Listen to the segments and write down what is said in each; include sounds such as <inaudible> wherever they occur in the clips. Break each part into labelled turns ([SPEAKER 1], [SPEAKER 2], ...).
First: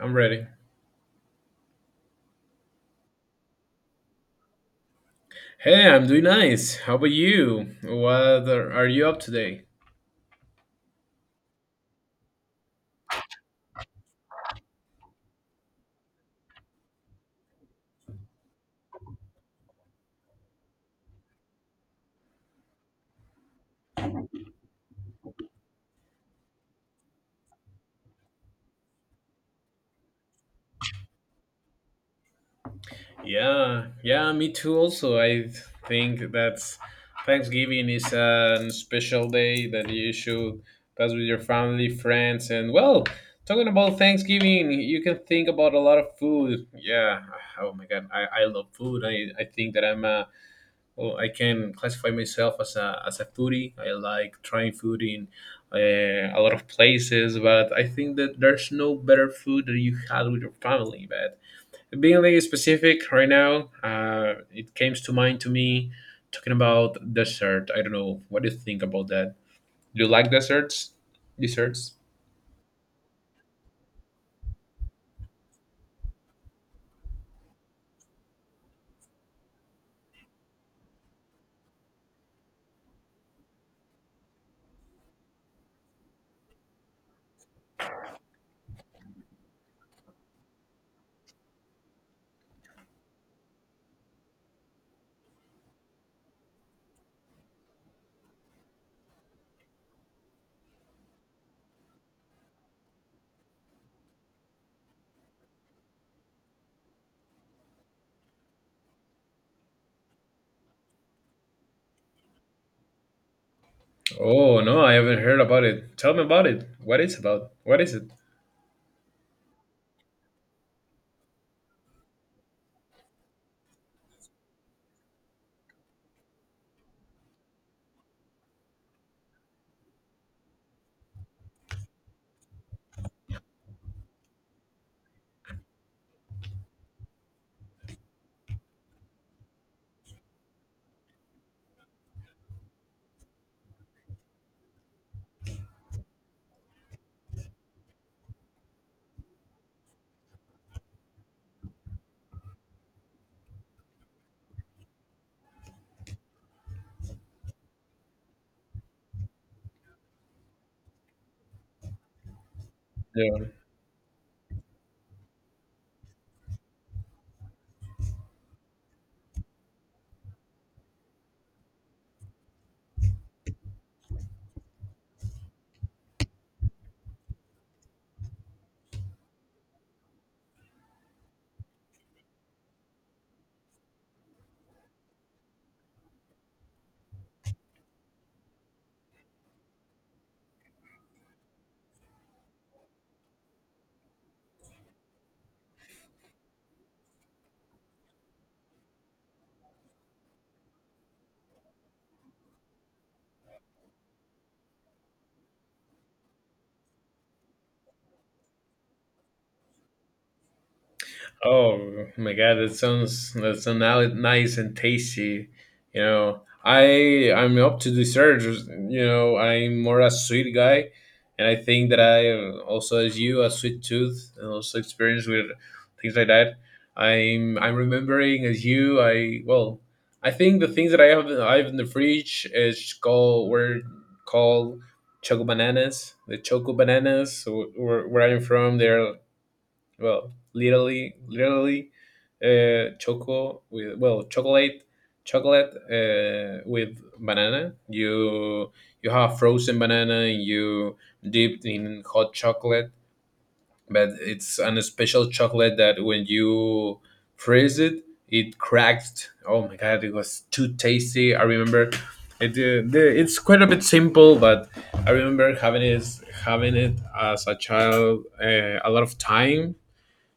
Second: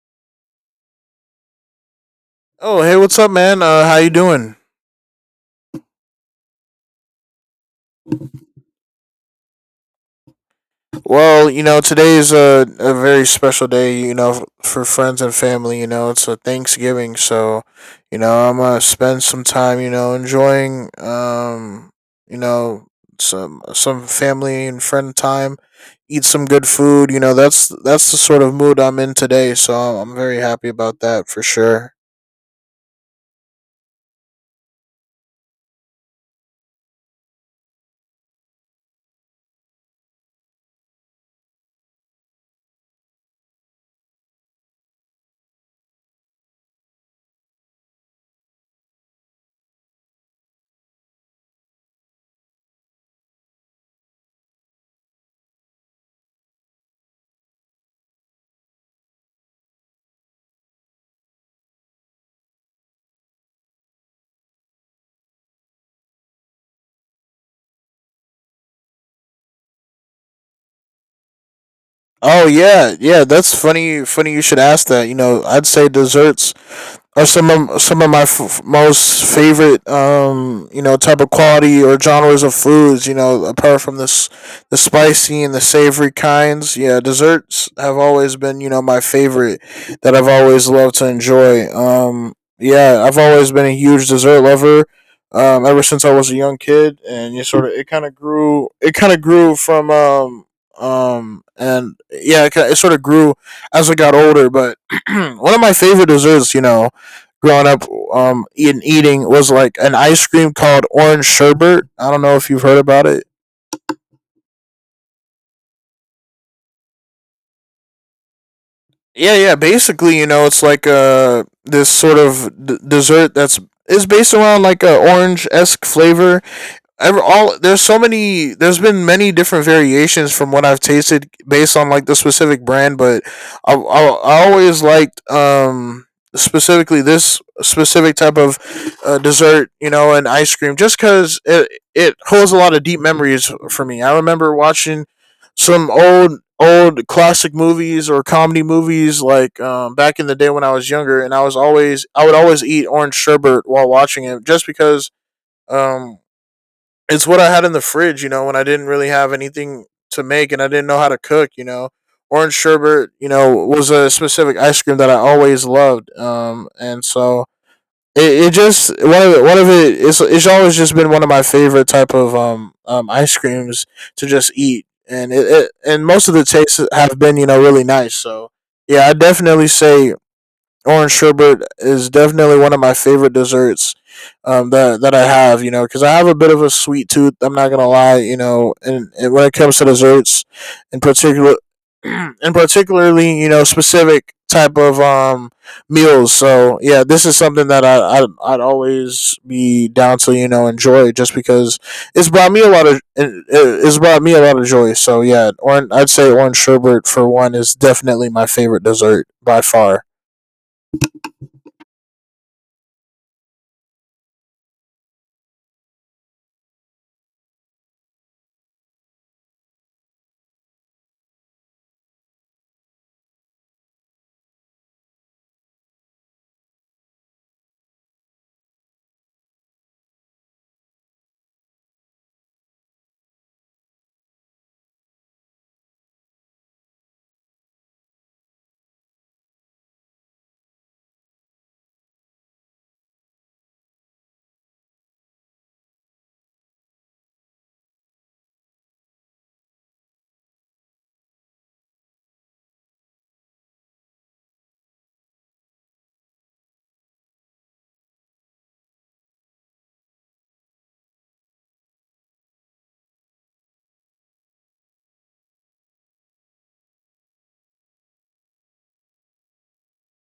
[SPEAKER 1] I'm ready.
[SPEAKER 2] Oh, hey, what's up, man? How you doing?
[SPEAKER 1] Hey, I'm doing nice. How about you? What are you up today?
[SPEAKER 2] Today is a very special day, for friends and family. It's a Thanksgiving, so, I'm gonna spend some time, enjoying, you know, some family and friend time, eat some good food. That's the sort of mood I'm in today, so I'm very happy about that for sure.
[SPEAKER 1] Yeah, yeah, me too. Also, I think that's Thanksgiving is a special day that you should pass with your family, friends, and well, talking about Thanksgiving, you can think about a lot of food. Yeah. Oh my God, I love food. I think that I'm a well, I can classify myself as a foodie. I like trying food in a lot of places, but I think that there's no better food that you had with your family. But being like specific right now, it came to mind to me talking about dessert. I don't know what do you think about that. Do you like desserts? Desserts?
[SPEAKER 2] Oh yeah, yeah, that's funny you should ask that. You know, I'd say desserts are some of my most favorite you know type of quality or genres of foods, you know, apart from this the spicy and the savory kinds. Yeah, desserts have always been, you know, my favorite that I've always loved to enjoy. Yeah, I've always been a huge dessert lover ever since I was a young kid, and you sort of it kind of grew from and yeah it sort of grew as I got older. But <clears throat> one of my favorite desserts, you know, growing up in eating was like an ice cream called orange sherbet. I don't know if you've heard about it.
[SPEAKER 1] Oh no, I haven't heard about it. Tell me about it. What is about? What is it?
[SPEAKER 2] Yeah, yeah. Basically, you know, it's like a this sort of dessert that's is based around like a orange esque flavor ever all. There's so many, there's been many different variations from what I've tasted based on like the specific brand. But I always liked, specifically this specific type of dessert, you know, and ice cream, just cuz it it holds a lot of deep memories for me. I remember watching some old classic movies or comedy movies, like, back in the day when I was younger, and I would always eat orange sherbet while watching it, just because um it's what I had in the fridge, you know, when I didn't really have anything to make, and I didn't know how to cook, you know. Orange sherbet, you
[SPEAKER 1] Yeah.
[SPEAKER 2] know, was a specific ice cream that I always loved. And so it just one of it it's always just been one of my favorite type of ice creams to just eat. And it and most of the tastes have been, you know, really nice. So yeah, I definitely say orange sherbet is definitely one of my favorite desserts, that I have. You know, because I have a bit of a sweet tooth. I'm not gonna lie. You know, and when it comes to desserts, in particular, <clears throat> and particularly, you know, specific type of meals. So yeah, this is something that I'd always be down to, you know, enjoy, just because it, it's brought me a lot of joy. So yeah, orange, I'd say orange sherbet for one is definitely my favorite dessert by far.
[SPEAKER 1] Oh my god, that sounds nice and tasty. You know, I'm up to desserts. You know, I'm more a sweet guy, and I think that I also, as you, a sweet tooth, and also experience with things like that. I'm remembering as you. I well, I think the things that I have in the fridge is called were called choco bananas. The choco bananas, where I'm from, they're well literally choco with well chocolate with banana. You have frozen banana and you dipped in hot chocolate, but it's an special chocolate that when you freeze it it cracked. Oh my god, it was too tasty. I remember it, it's quite a bit simple, but I remember having it as a child, a lot of time,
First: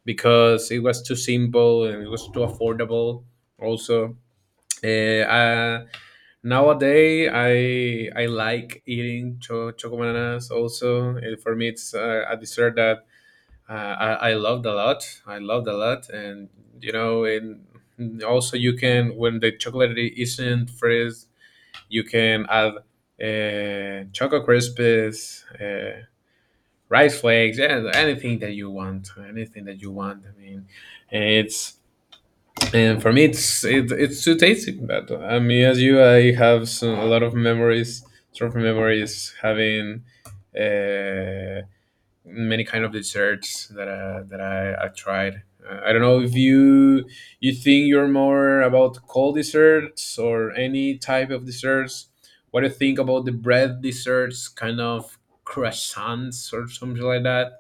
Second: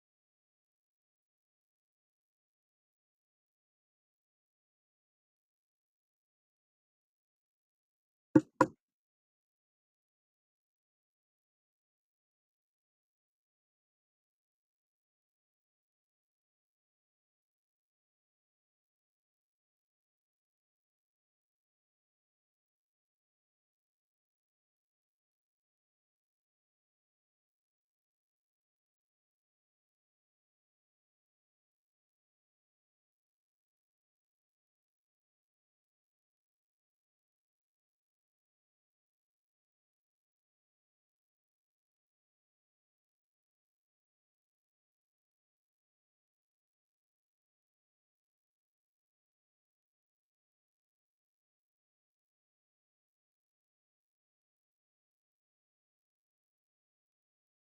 [SPEAKER 1] because it was too simple and it was too affordable. Also, uh, uh, nowadays I like eating choco bananas. Also, uh, for me, it's a dessert that uh, I loved a lot. I loved a lot, and you know, and also you can when the chocolate isn't fresh, you can add choco crispies. Rice flakes and anything that you want. I mean, it's and for me, it's too tasty. But I mean, as you, I have a lot of memories, sort of memories having, uh, many kind of desserts that that I tried. I don't know if you think you're more about cold desserts or any type of desserts. What do you think about the bread desserts, kind of croissants or something like that?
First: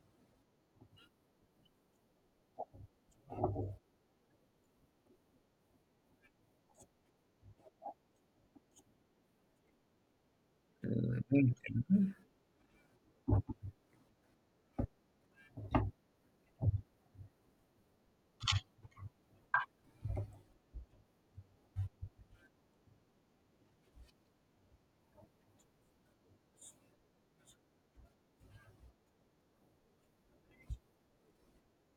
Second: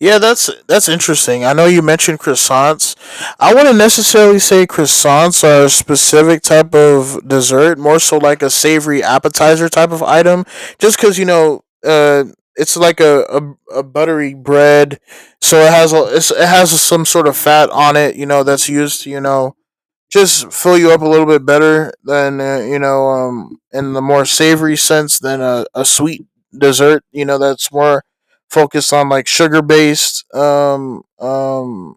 [SPEAKER 2] Yeah, that's interesting. I know you mentioned croissants. I wouldn't necessarily say croissants are a specific type of dessert, more so like a savory appetizer type of item. Just because, you know, it's like a buttery bread, so it's, it has some sort of fat on it. You know, that's used to, you know, just fill you up a little bit better than, you know, in the more savory sense than a sweet dessert, you know, that's more focused on like sugar based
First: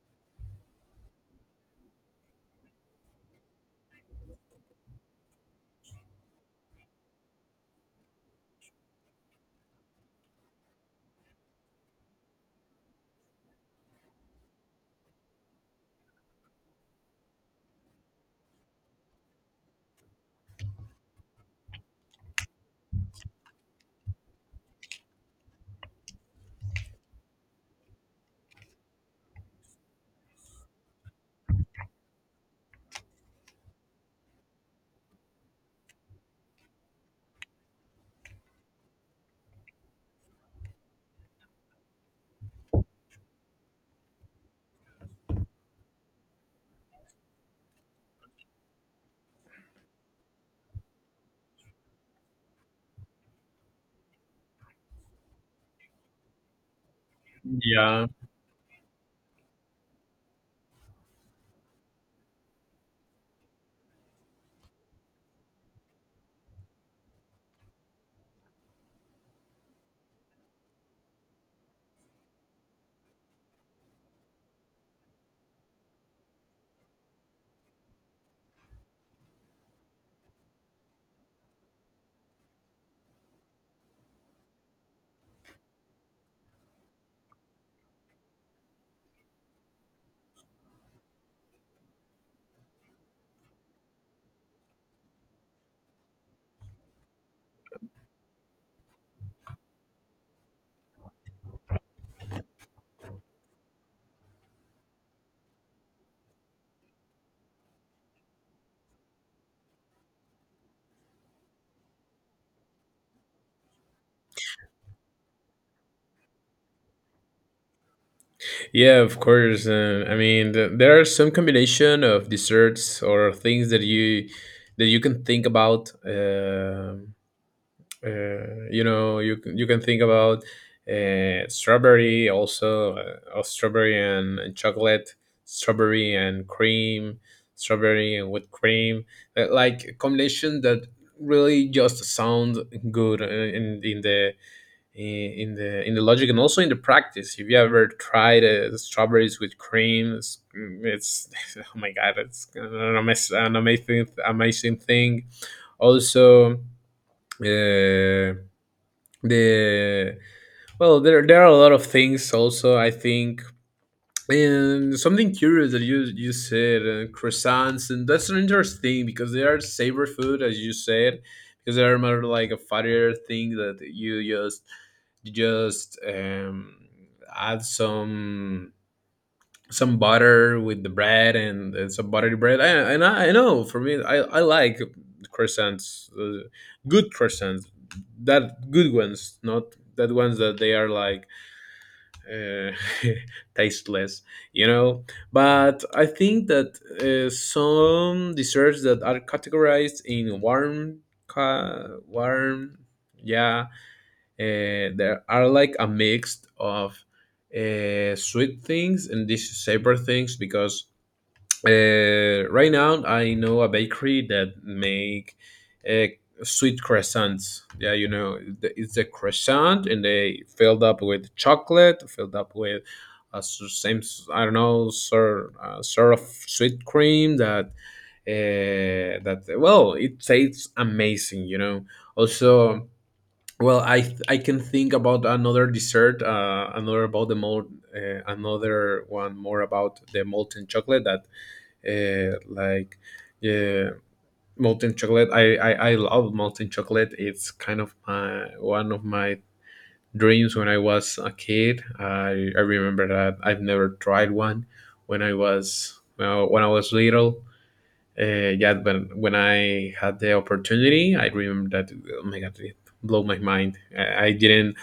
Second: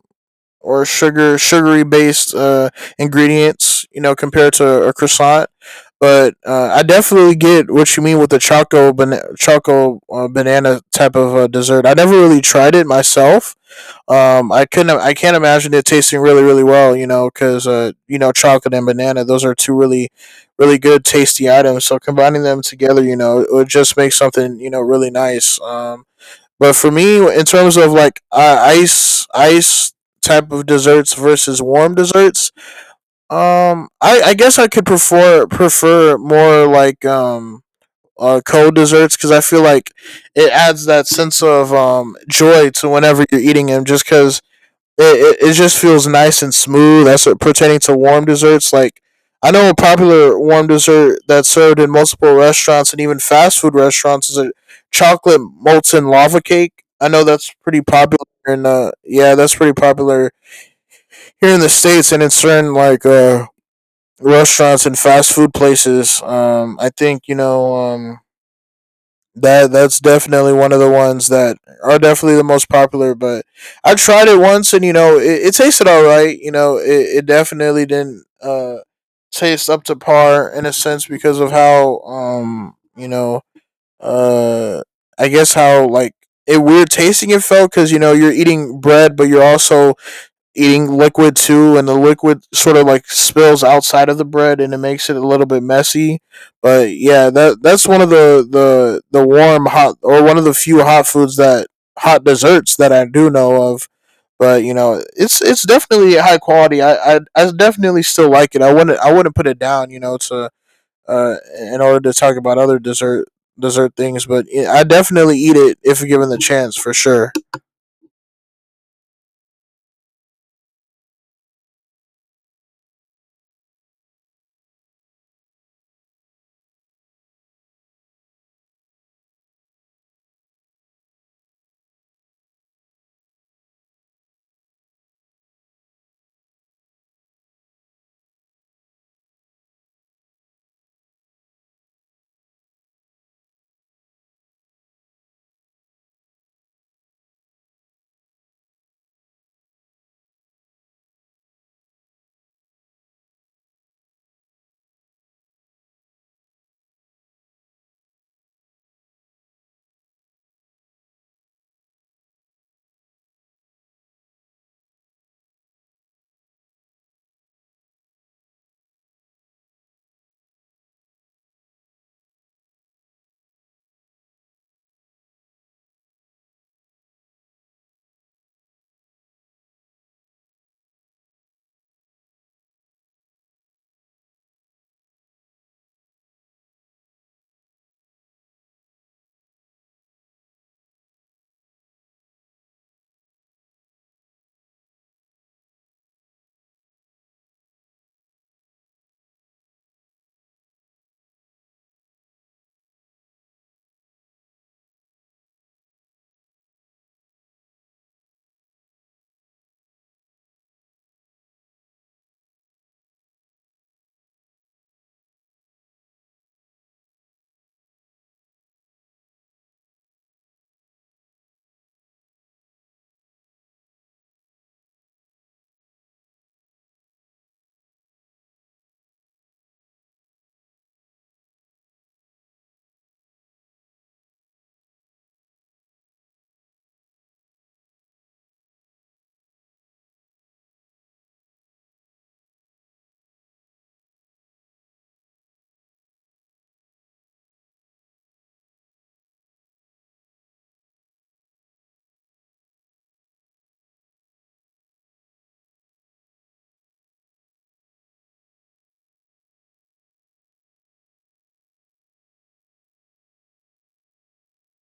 [SPEAKER 2] or sugary based ingredients, you know, compared to a croissant. But I definitely get what you mean with the choco, banana type of dessert. I never really tried it myself. I couldn't. I can't imagine it tasting really, really well. You know, because, you know, chocolate and banana. Those are two really, really good, tasty items. So combining them together, you know, it would just make something, you know, really nice. But for me, in terms of like, ice type of desserts versus warm desserts, I guess I could prefer more like, cold desserts, because I feel like it adds that sense of joy to whenever you're eating them, just because it just feels nice and smooth. That's what, pertaining to warm desserts. Like, I know a popular warm dessert that's served in multiple restaurants and even fast food restaurants is a chocolate molten lava cake. I know that's pretty
[SPEAKER 1] Yeah,
[SPEAKER 2] popular in, yeah, that's pretty popular here in the states and in certain like, restaurants and fast food places. I think, you know, that's definitely one of the ones that are definitely the most popular. But I tried it once, and you know, it tasted all right. You know, it definitely didn't taste up to par in a sense, because of how, you know, uh I guess how like it weird tasting it felt, because you know, you're eating bread, but you're also eating liquid too, and the liquid sort of like spills outside of the bread, and it makes it a little bit messy. But yeah, that that's one of the warm hot, or one of the few hot desserts that I do know of. But you know, it's definitely high quality. I definitely still like it. I wouldn't put it down, you know, to in order to talk about other dessert things. But yeah, I definitely eat it if given the chance for sure.
[SPEAKER 1] yeah, of course. I mean, there are some combination of desserts or things that you can think about. You know, you you can think about strawberry also, of strawberry and chocolate, strawberry and cream, strawberry and whipped cream, uh, like a combination that really just sound good, in the I- in the logic and also in the practice. If you ever tried strawberries with cream, it's <laughs> oh my god, it's an an amazing amazing thing. Also, the well, there are a lot of things. Also, I think and something curious that you said, croissants, and that's an interesting thing because they are savory food, as you said, because they are more like a fattier thing that you just add some butter with the bread and some buttery bread. And I know for me, I like croissants, good croissants, that good ones, not that ones that they are like uh, <laughs> tasteless, you know. But I think that some desserts that are categorized in warm, ca- warm, yeah, there are like a mix of sweet things and these savory things because right now, I know a bakery that make uh, sweet croissants. Yeah, you know, it's a croissant, and they filled up with chocolate, filled up with I don't know sort of sweet cream that that well, it tastes amazing. You know, also. Well, I can think about another dessert, another one more about the molten chocolate that uh, like yeah, molten chocolate. I love molten chocolate. It's kind of my one of my dreams when I was a kid. I remember that I've never tried one when I was well, when I was little. Yeah, but when I had the opportunity, I remember that. Oh my god, it blew my mind. I didn't.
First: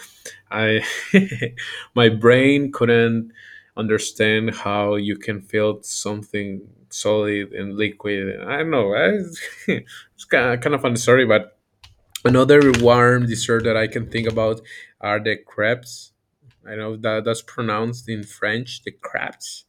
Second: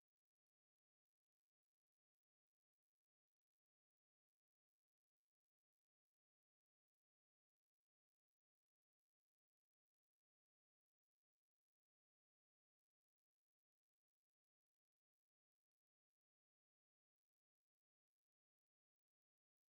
[SPEAKER 1] I <laughs> my brain couldn't understand how you can feel something solid and liquid. I don't know. I, <laughs> it's kind of funny story, but another warm dessert that I can think about are the crepes. I know that that's pronounced in French, the crepes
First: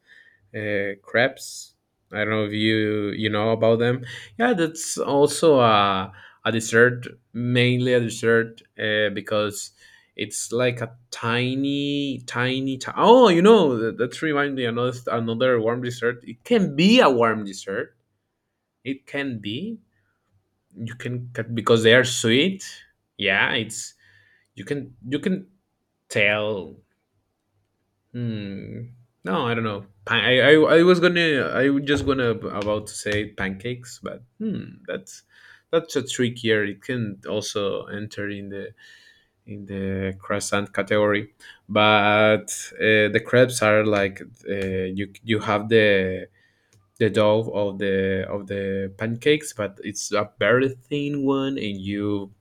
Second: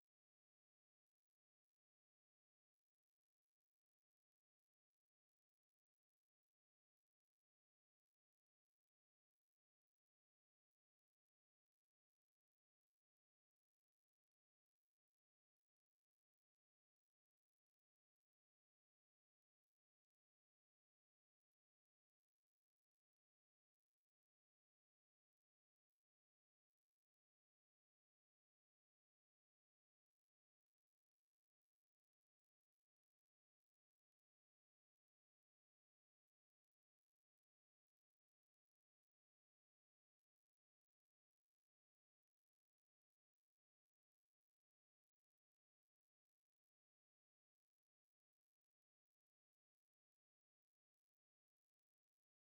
[SPEAKER 1] crepes. I don't know if you know about them. Yeah, that's also a dessert, mainly a dessert, because it's like a tiny. Oh, you know that, that reminds me another warm dessert. It can be a warm dessert. It can be. You can because they are sweet. Yeah, it's you can tell. Hmm. No, I don't know. Pa- I was gonna I was just gonna about to say pancakes, but hmm, that's a trickier. It can also enter in the croissant category, but the crepes are like you you have the dough of the pancakes, but it's a very thin one, and you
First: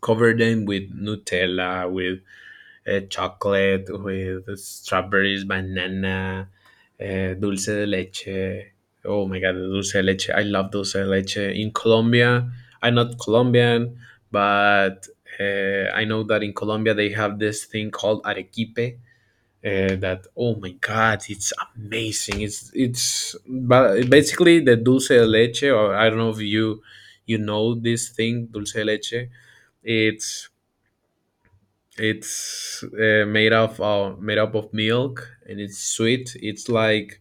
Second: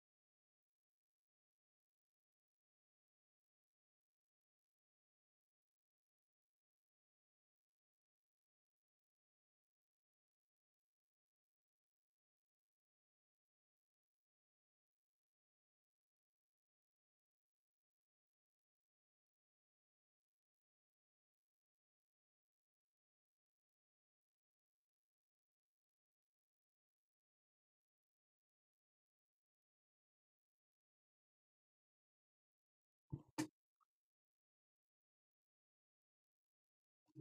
[SPEAKER 1] cover them with Nutella, with chocolate, with strawberries, banana, dulce de leche. Oh my god, the dulce de leche! I love dulce de leche. In Colombia, I'm not Colombian, but I know that in Colombia they have this thing called arequipe. That oh my god, it's amazing. It's but basically the dulce de leche, or I don't know if you know this thing, dulce de leche. It's it's made of, made up of milk and it's sweet. It's like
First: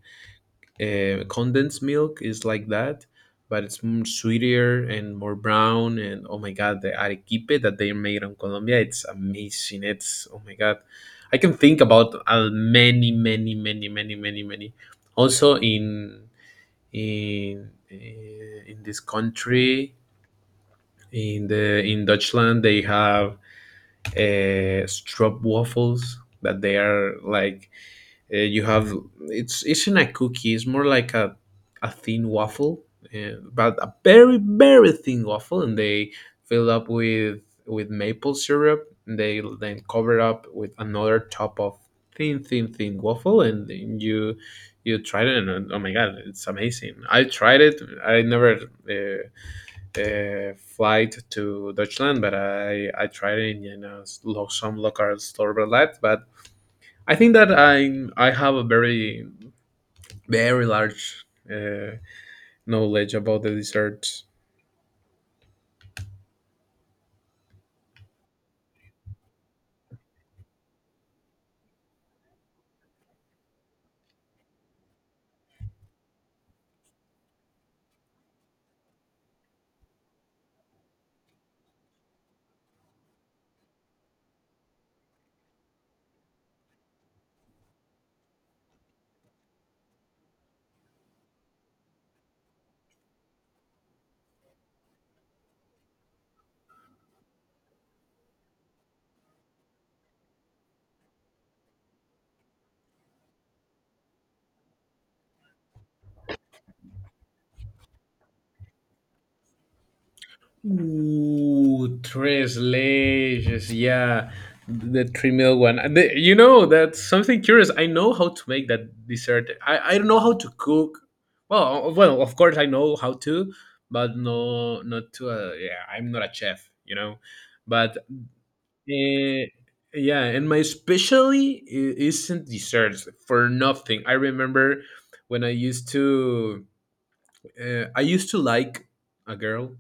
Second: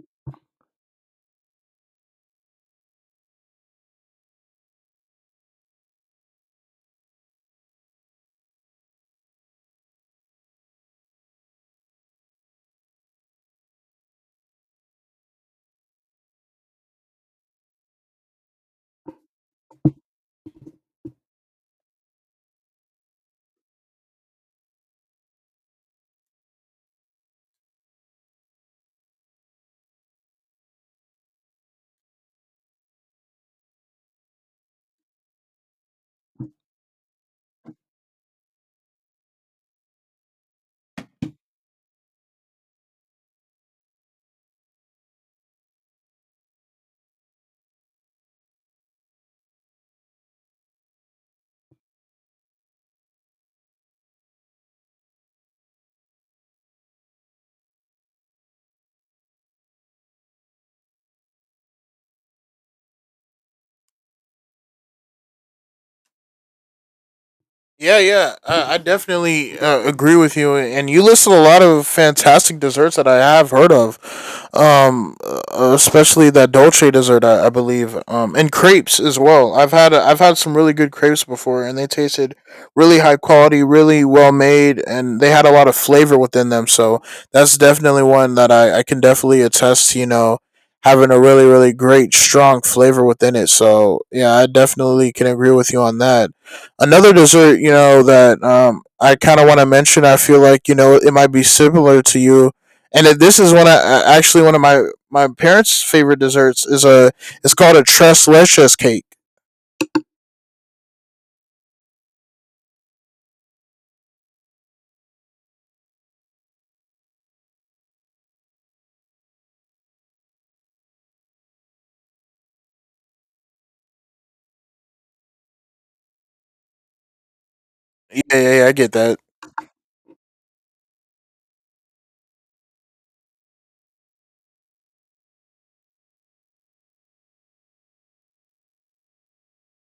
[SPEAKER 1] condensed milk is like that, but it's sweeter and more brown. And oh my god, the arequipe that they made in Colombia, it's amazing. It's oh my god, I can think about many, many, many, many, many, many. Also in in this country in the in Dutchland they have strop waffles that they are like you have it's not a cookie, it's more like a thin waffle, but a very very thin waffle, and they fill up with maple syrup, and they then cover up with another top of thin waffle, and then you tried it, and oh my god, it's amazing. I tried it. I never, uh, flight to Deutschland, but I tried it in some local store outlets. But I think that I have a very very large uh, knowledge about the dessert.
[SPEAKER 2] Yeah, yeah, I definitely agree with you, and you listed a lot of fantastic desserts that I have heard of, um, uh, especially that dolce dessert, I believe, and crepes as well. I've had some really good crepes before, and they tasted really high quality, really well made, and they had a lot of flavor within them. So that's definitely one that I can definitely attest to. You know, having a really really great strong flavor within it. So yeah, I definitely can agree with you on that. Another dessert, you know, that, I kind of want to mention, I feel like, you know, it might be similar to you, and it, this is one actually one of my parents' favorite desserts is a it's called a tres leches cake.
[SPEAKER 1] Ooh, tres leches. Yeah, the three meal one. You know, that's something curious. I know how to make that dessert. I don't know how to cook. Well, well, of course I know how to, but no, not to. Yeah, I'm not a chef. You know, but
[SPEAKER 2] Yeah, yeah, yeah, I get that.
[SPEAKER 1] uh, yeah, and my specialty isn't desserts for nothing. I remember when I used to like a girl,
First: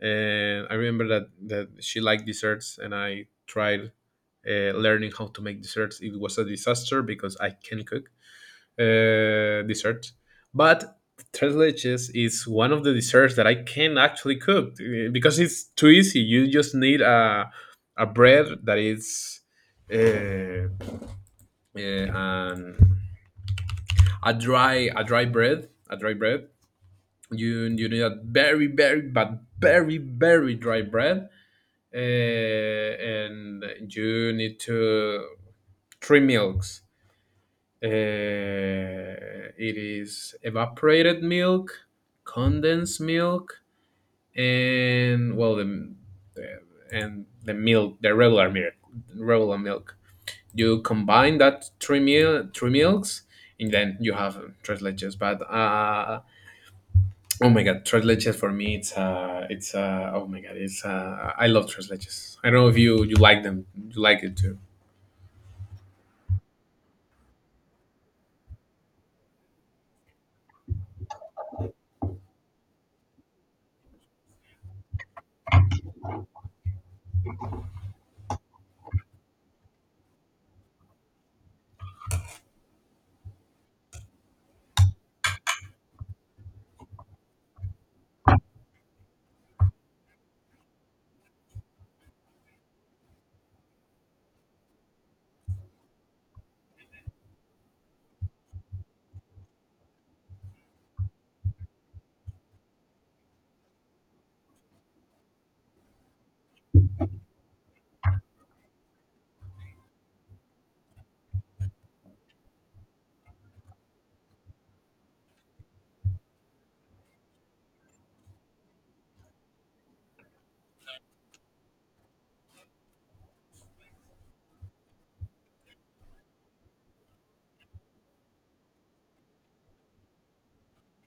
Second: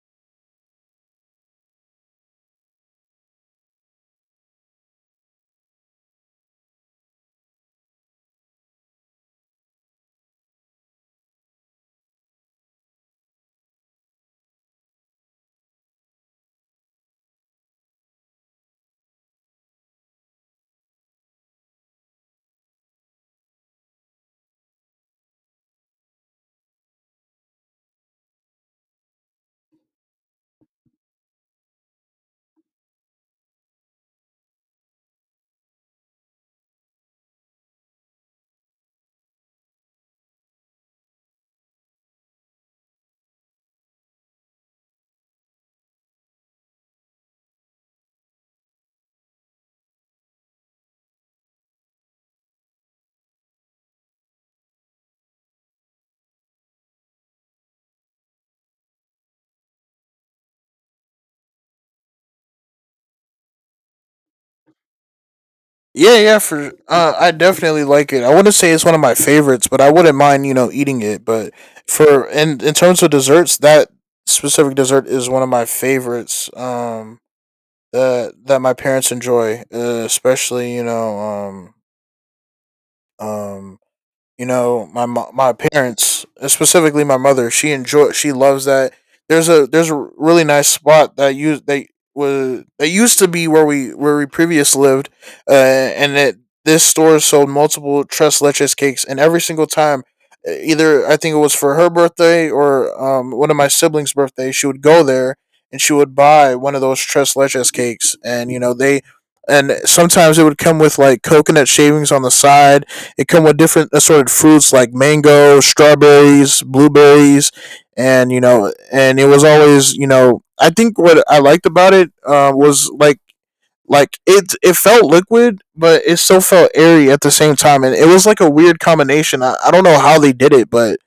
[SPEAKER 1] and I remember that she liked desserts, and I tried learning how to make desserts. It was a disaster because I can cook desserts, but tres leches is one of the desserts that I can actually cook because it's too easy. You just need a bread that is. Uh, and a dry bread, a dry bread you you need a very very but very very dry bread, and you need to three milks, it is evaporated milk, condensed milk, and well the the milk, the regular milk regular milk, you combine that three milks, and then you have tres leches. But oh my god, tres leches for me it's uh oh my god it's I love tres leches. I don't know if you like them, you like it too.
[SPEAKER 2] Yeah, yeah, for, I definitely like it. I wouldn't say it's one of my favorites, but I wouldn't mind, you know, eating it. But for in terms of desserts, that specific dessert is one of my favorites. That that my parents enjoy, especially, you know, Um, you know, my my parents, specifically my mother, she loves that. There's a really nice spot that used they was that used to be where we previous lived, and it this store sold multiple tres leches cakes, and every single time, either I think it was for her birthday or one of my siblings' birthday, she would go there and she would buy one of those tres leches cakes, and you know they and sometimes it would come with like coconut shavings on the side, it come with different assorted fruits like mango, strawberries, blueberries, and you know, and it was always, you know, I think what I liked about it, was like it it felt liquid, but it still felt airy at the same time, and it was like a weird combination. I don't know how they did it, but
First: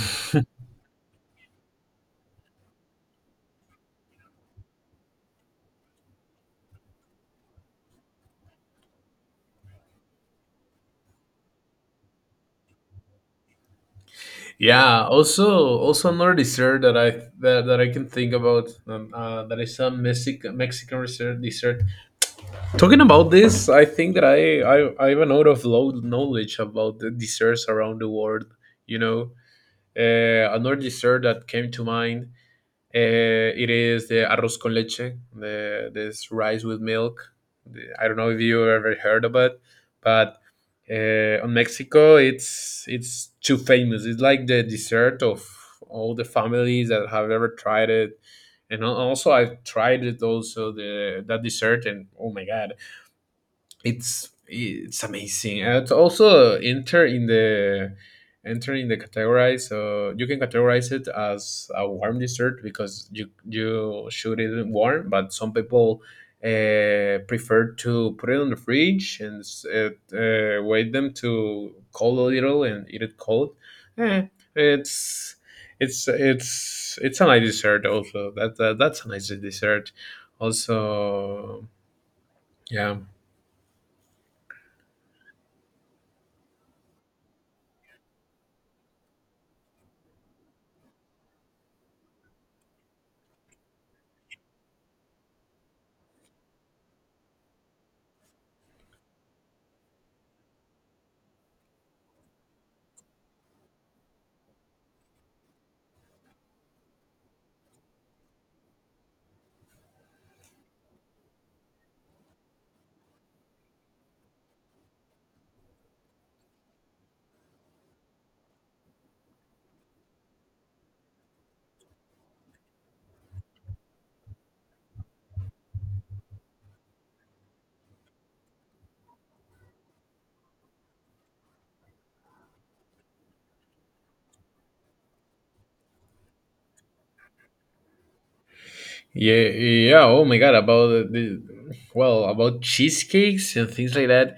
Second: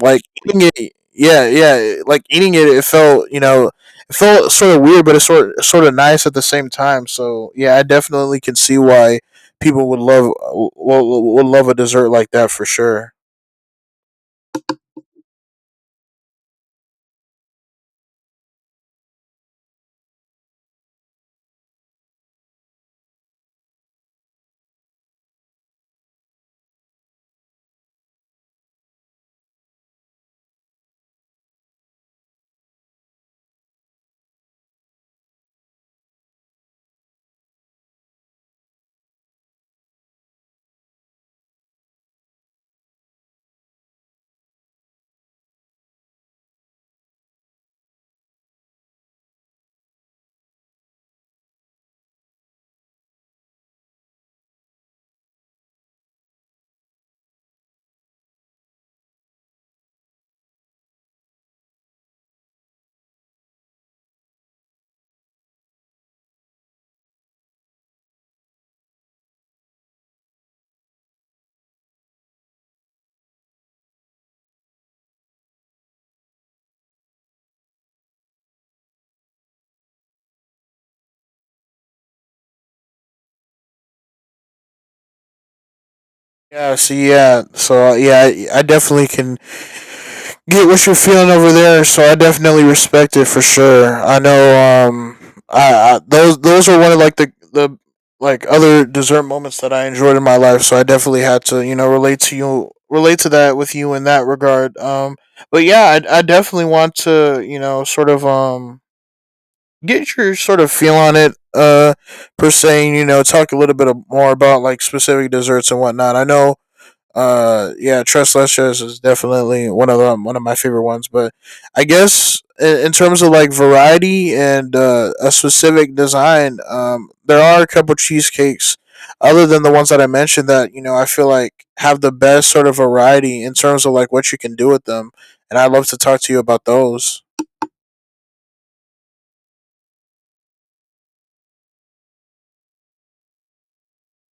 [SPEAKER 2] like eating it, yeah, yeah. Like eating it, it felt, you know, it felt sort of weird, but it's sort of nice at the same time. So yeah, I definitely can see why people would love a dessert like that for sure.
[SPEAKER 1] Yeah. Also also another dessert that that I can think about, that is a Mexican dessert dessert. Talking about this, I think that I have a note of low knowledge about the desserts around the world. You know, another dessert that came to mind, it is the arroz con leche, this rice with milk. I don't know if you ever heard of it, but on Mexico, it's too famous. It's like the dessert of all the families that have ever tried it. And also, I've tried it also the that dessert, and oh my god, it's amazing. It's also enter in the categorize. So you can categorize it as a warm dessert because you should eat it warm, but some people prefer to put it on the fridge and wait them to cool a little and eat it cold. Eh, it's it's a nice dessert also. That's a nice dessert. Also, yeah.
[SPEAKER 2] Yeah. So yeah, I definitely can get what you're feeling over there. So I definitely respect it for sure. I know, I those are one of like the like other dessert moments that I enjoyed in my life. So I definitely had to, you know, relate to that with you in that regard. But yeah, I definitely want to sort of get your sort of feel on it per se, and, talk a little more about like specific desserts and whatnot. I know yeah, tres leches is definitely one of them, one of my favorite ones. But I guess in terms of like variety and a specific design, there are a couple cheesecakes other than the ones that I mentioned that you know I feel like have the best sort of variety in terms of like what you can do with them, and I'd love to talk to you about those.
[SPEAKER 1] Yeah, yeah. Oh my god, about about cheesecakes and things like that.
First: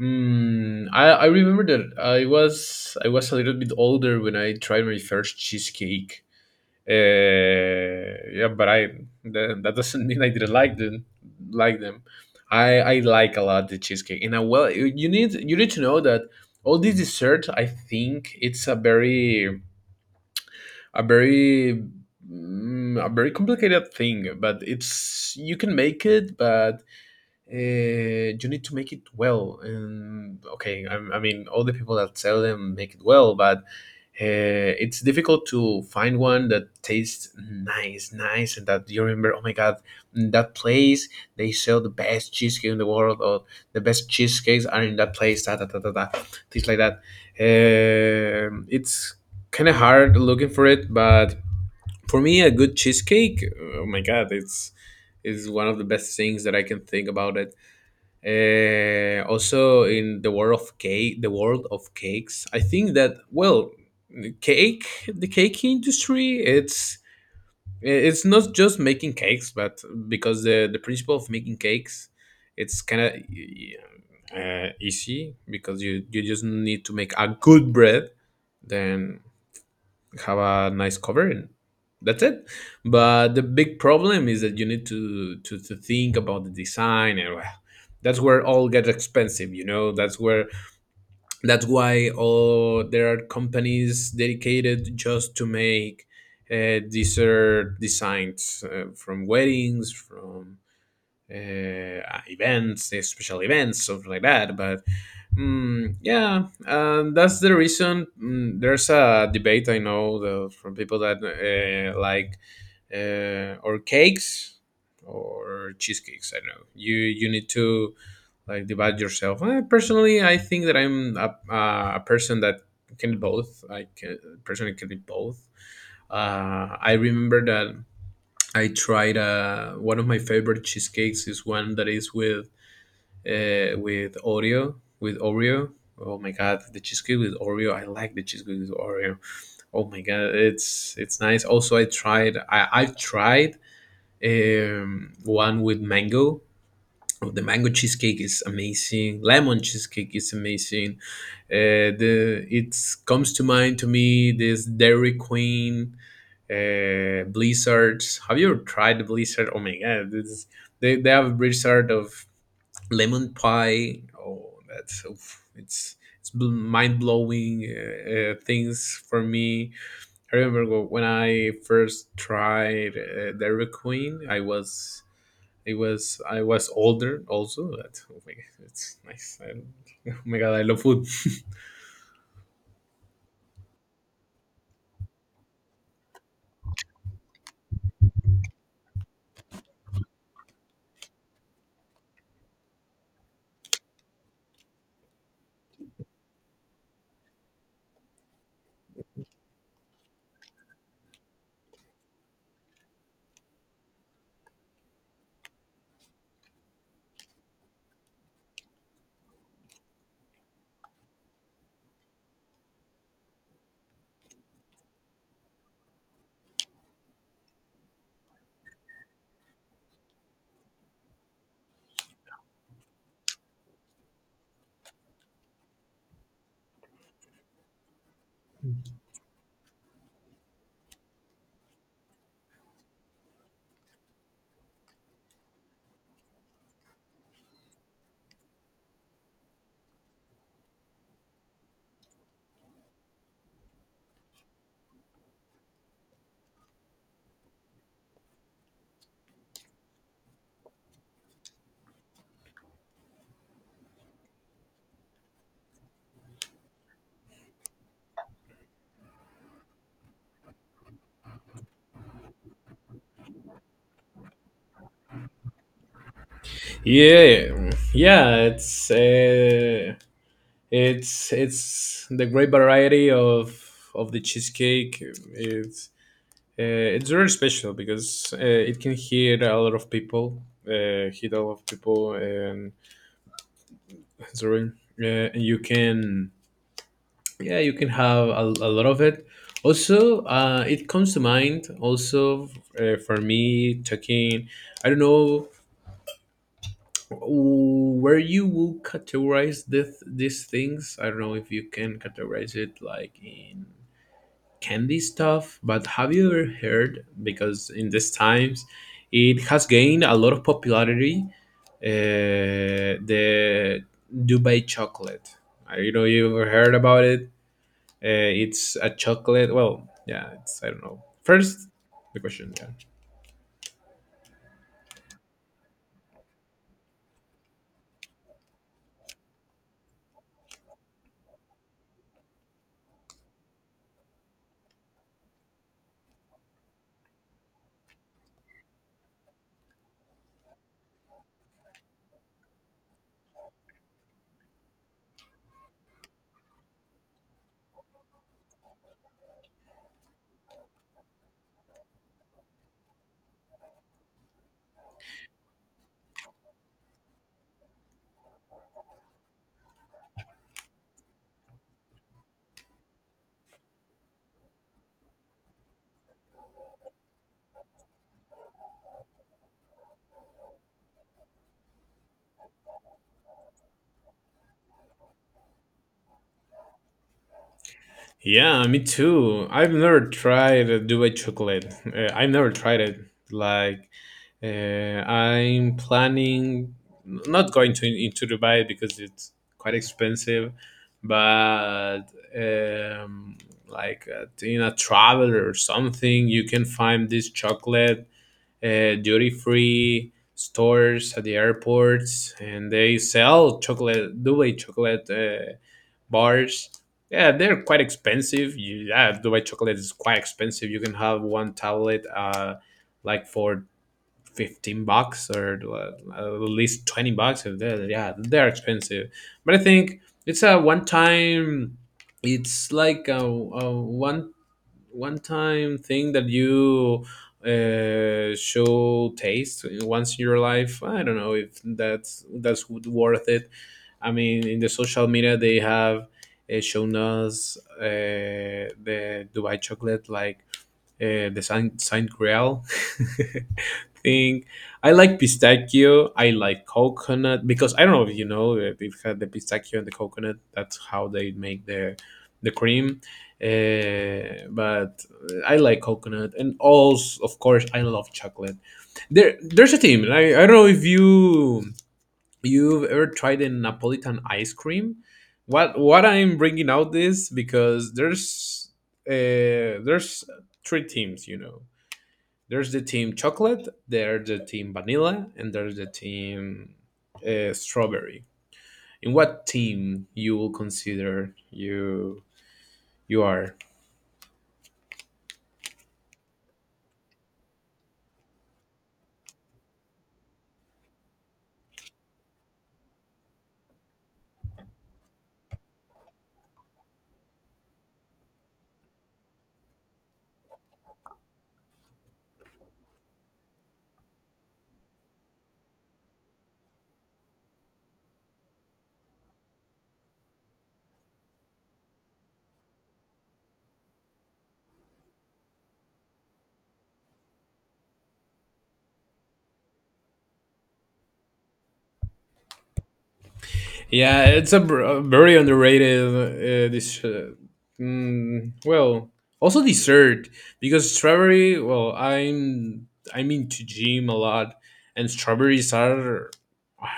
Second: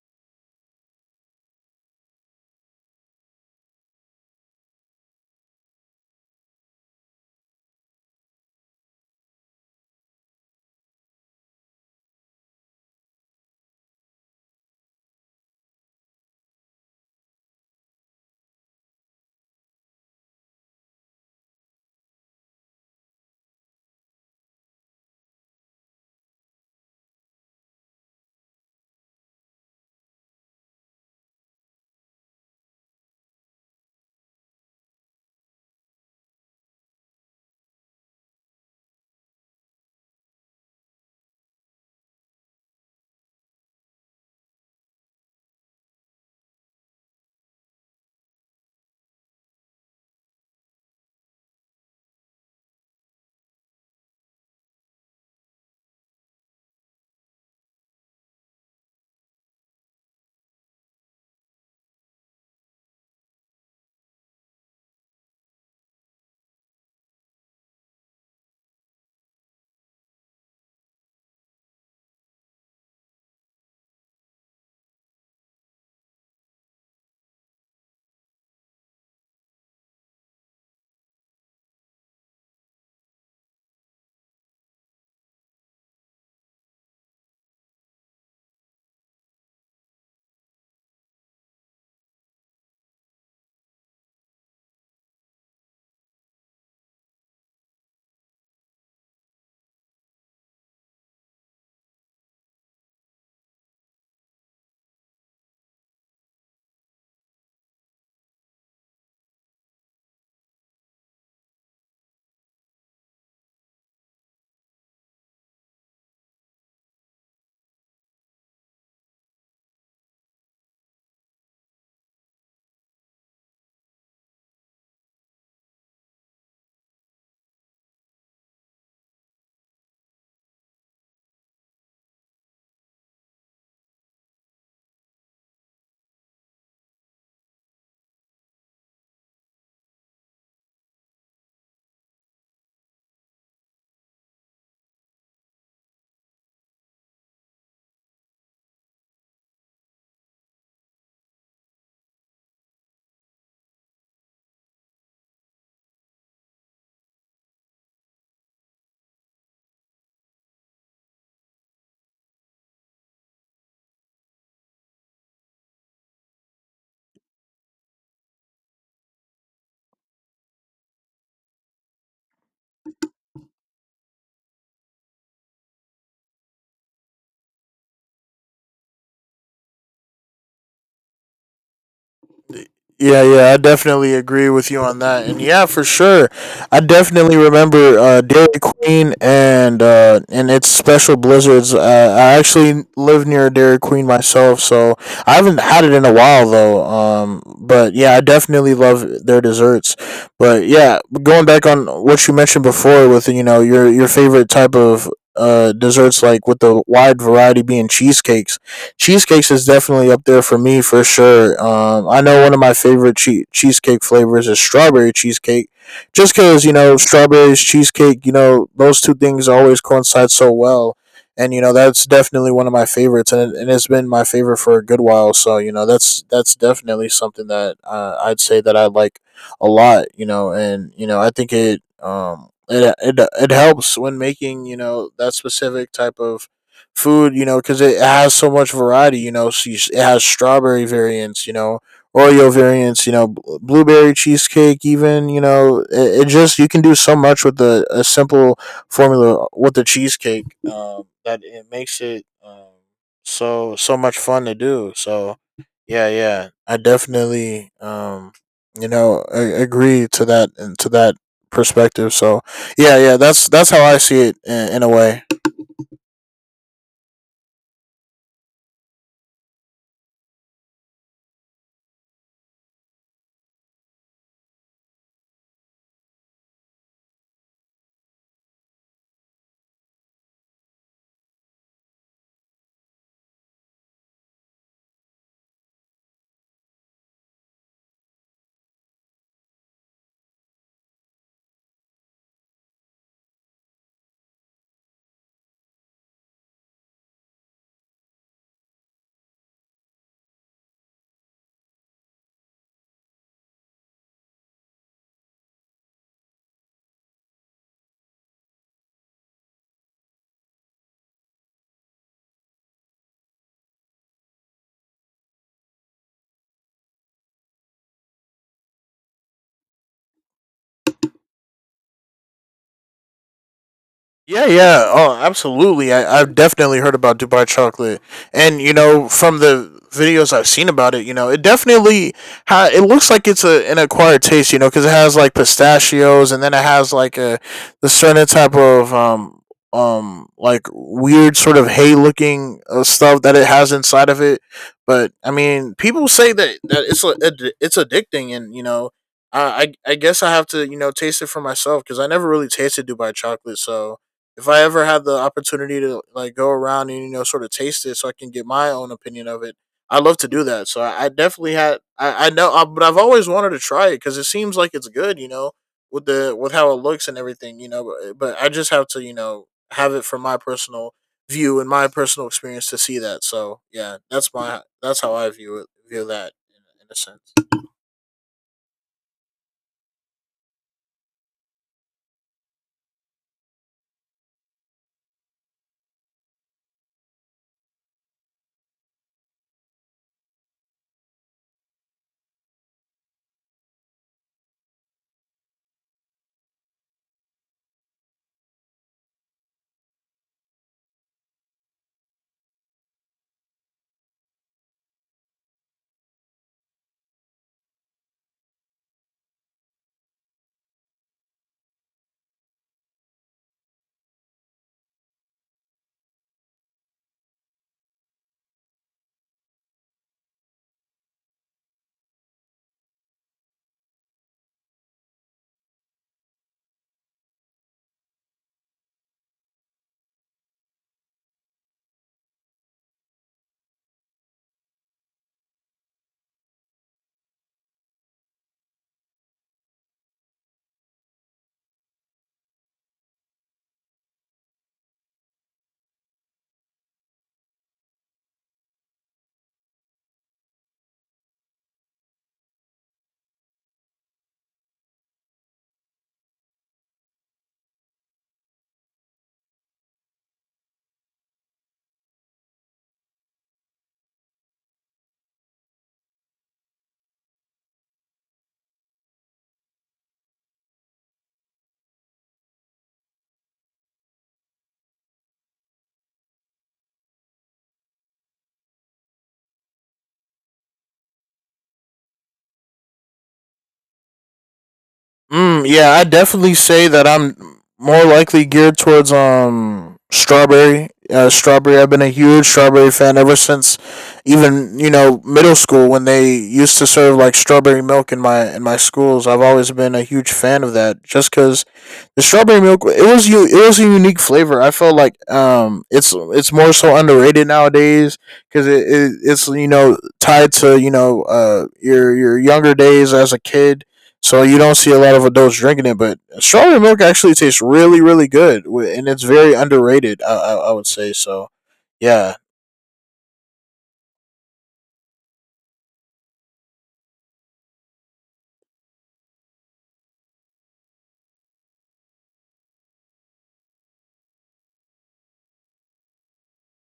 [SPEAKER 1] Mm, I remember that I was a little bit older when I tried my first cheesecake. Yeah, but that doesn't mean I didn't like them. Like them, I like a lot the cheesecake. And I, well, you need to know that all these desserts. I think it's a very a very a very complicated thing but it's you can make it but you need to make it well and okay I mean all the people that sell them make it well but it's difficult to find one that tastes nice and that you remember oh my god in that place they sell the best cheesecake in the world or the best cheesecakes are in that place da da da da da things like that. Um, it's kind of hard looking for it but for me a good cheesecake oh my god it's is one of the best things that I can think about it. Also in the world of cake the world of cakes I think that well the cake the cake industry it's not just making cakes but because the principle of making cakes it's kind of easy because you just need to make a good bread then have a nice cover and that's it. But the big problem is that you need to think about the design and well, that's where all gets expensive you know. That's where that's why all there are companies dedicated just to make dessert designs from weddings from uh, events, special events, something like that. But mm, yeah, that's the reason. Mm, there's a debate I know, the from people that like or cakes or cheesecakes. I know you you need to like divide yourself. Personally, I think that I'm a person that can do both. I can personally can do both. I remember that I tried one of my favorite cheesecakes is one that is with Oreo, with Oreo. Oh my god, the cheesecake with Oreo. I like the cheesecake with Oreo. Oh my god, it's nice. Also, I tried. I've tried one with mango. Oh, the mango cheesecake is amazing. Lemon cheesecake is amazing. The it comes to mind to me this Dairy Queen Blizzards. Have you ever tried the Blizzard? Oh my god, this is, they have a Blizzard of lemon pie. Oh, that's oof, it's mind blowing things for me. I remember when I first tried Dairy Queen. I was older also. That oh my god, it's nice. I, <laughs> oh my god, I love food.
[SPEAKER 2] Yeah, yeah, I definitely agree with you on that. And yeah, for sure. I definitely remember Dairy Queen and its special blizzards. I actually live near a Dairy Queen myself, so I haven't had it in a while though. But yeah, I definitely love their desserts. But yeah, going back on what you mentioned before with you know your favorite type of desserts, like with the wide variety being cheesecakes, cheesecakes is definitely up there for me for sure. I know one of my favorite cheesecake flavors is strawberry cheesecake, just because you know strawberries, cheesecake. You know those two things always coincide so well, and you know that's definitely one of my favorites, and it's been my favorite for a good while. So you know that's definitely something that I'd say that I like a lot. You know, and you know I think it it helps when making you know that specific type of food, you know, because it has so much variety. You know, so it has strawberry variants, you know, Oreo variants, you know, blueberry cheesecake, even, you know, it just you can do so much with the a simple formula with the cheesecake, that it makes it so so much fun to do. So yeah, yeah, I definitely you know agree to that and to that perspective. So yeah, yeah, that's how I see it in a way.
[SPEAKER 1] Yeah, yeah. It's the great variety of the cheesecake. It's Uh, it's very special because it can hit a lot of people, hit a lot of people, and <laughs> sorry, uh, and you can, yeah, you can have a lot of it. Also, it comes to mind. Also, for me, talking, I don't know where you will categorize this these things. I don't know if you can categorize it like in candy stuff, but have you ever heard? Because in these times, it has gained a lot of popularity. The Dubai chocolate. I don't know you ever heard about it. It's a chocolate. Well, yeah, it's I don't know. First, the question. Yeah.
[SPEAKER 2] Yeah, yeah. Oh, absolutely. I've definitely heard about Dubai chocolate, and you know, from the videos I've seen about it, you know, it definitely it looks like it's a an acquired taste, you know, because it has like pistachios, and then it has like a the certain type of like weird sort of hay looking stuff that it has inside of it. But I mean, people say that it's a, it's addicting, and you know. I, I guess I have to you know taste it for myself because I never really tasted Dubai chocolate. So if I ever had the opportunity to like go around and you know sort of taste it, so I can get my own opinion of it, I love to do that. So I definitely had but I've always wanted to try it because it seems like it's good, you know, with the with how it looks and everything, you know. But I just have to you know have it from my personal view and my personal experience to see that. So yeah, that's how I view that in a sense.
[SPEAKER 1] Yeah, me too. I've never tried a duvet chocolate. I've never tried it. Like, uh, I'm planning not going to into Dubai because it's quite expensive, but um, like in a travel or something, you can find this chocolate duty free stores at the airports, and they sell chocolate Dubai chocolate bars. Yeah, they're quite expensive. You, yeah, Dubai chocolate is quite expensive. You can have one tablet, like for $15 or at least $20. So they're- Yeah, they're expensive, but I think it's a one time. It's like a, a one time thing that you show taste once in your life. I don't know if that's worth it. I mean, in the social media, they have shown us the Dubai chocolate like the Saint Grail <laughs> thing. I like pistachio. I like coconut because I don't know if you know if it had the pistachio and the coconut. That's how they make the cream. But I like coconut and also of course I love chocolate. There's a team. I don't know if you you've ever tried a Napolitan ice cream? What I'm bringing out this because there's uh, there's three teams, you know. There's the team chocolate, there's the team vanilla, and there's the team strawberry. In what team you will consider you you are?
[SPEAKER 2] Mm, yeah, I definitely say that I'm more likely geared towards strawberry. Strawberry. I've been a huge strawberry fan ever since, even you know middle school when they used to serve like strawberry milk in my schools. I've always been a huge fan of that, just because the strawberry milk it was you it was a unique flavor. I felt like it's more so underrated nowadays because it it's you know tied to you know your younger days as a kid, so you don't see a lot of adults drinking it. But strawberry milk actually tastes really, really good, and it's very underrated. I would say so. Yeah,
[SPEAKER 1] Yeah, it's a, br- a very underrated this. Well, also dessert because strawberry. Well, I'm into gym a lot, and strawberries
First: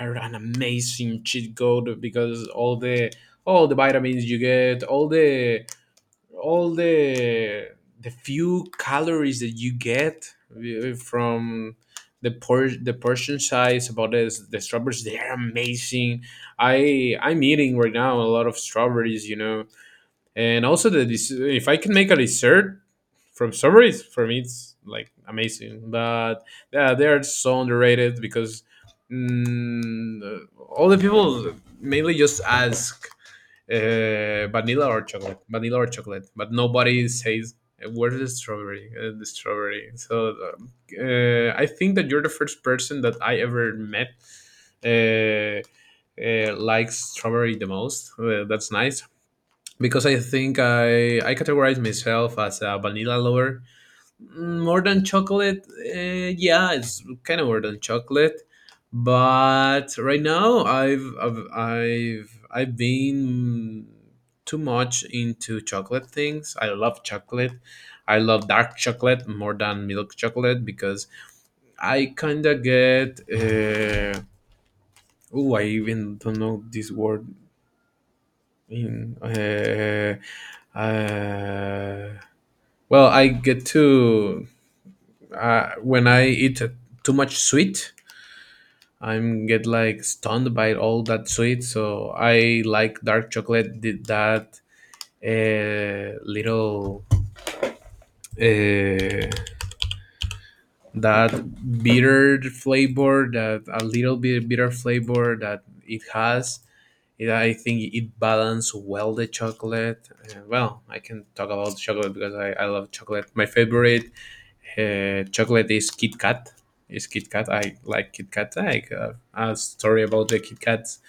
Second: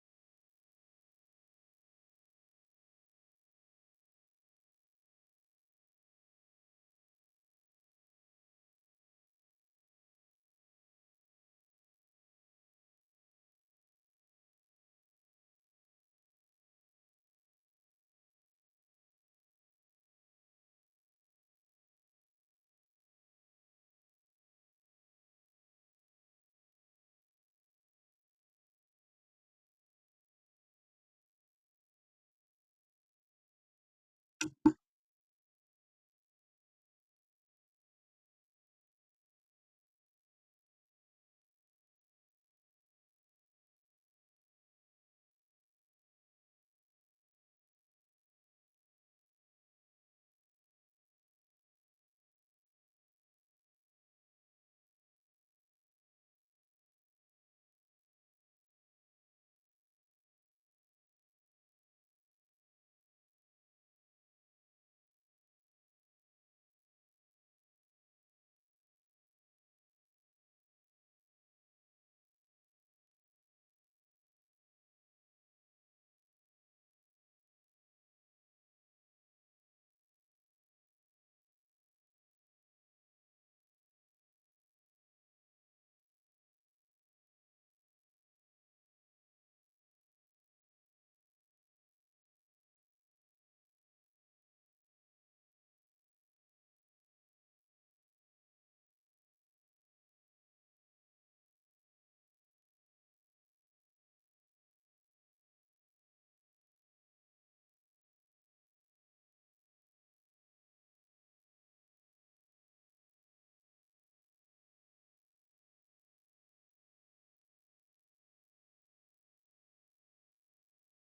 [SPEAKER 1] are an amazing cheat code because all the vitamins you get, all the few calories that you get from the por- the portion size about this the strawberries they're amazing. I I'm eating right now a lot of strawberries you know, and also the des- if I can make a dessert from strawberries for me it's like amazing but yeah they are so underrated because mm, all the people mainly just ask vanilla or chocolate, vanilla or chocolate. But nobody says where's the strawberry, the strawberry. So I think that you're the first person that I ever met uh, likes strawberry the most. That's nice because I think I categorize myself as a vanilla lover. Mm, more than chocolate, yeah, it's kind of more than chocolate. But right now, I've been too much into chocolate things. I love chocolate. I love dark chocolate more than milk chocolate because I kind of get. Oh, I even don't know this word in. Uh, well, I get to. When I eat too much sweet, I'm get like stunned by all that sweet. So I like dark chocolate. Did that little uh, that bitter flavor, that a little bit bitter flavor that it has. It, I think it balances well the chocolate. Well, I can talk about chocolate because I love chocolate. My favorite chocolate is Kit Kat. Is Kit Kat? I like Kit Kat. I have a story about the Kit Kats,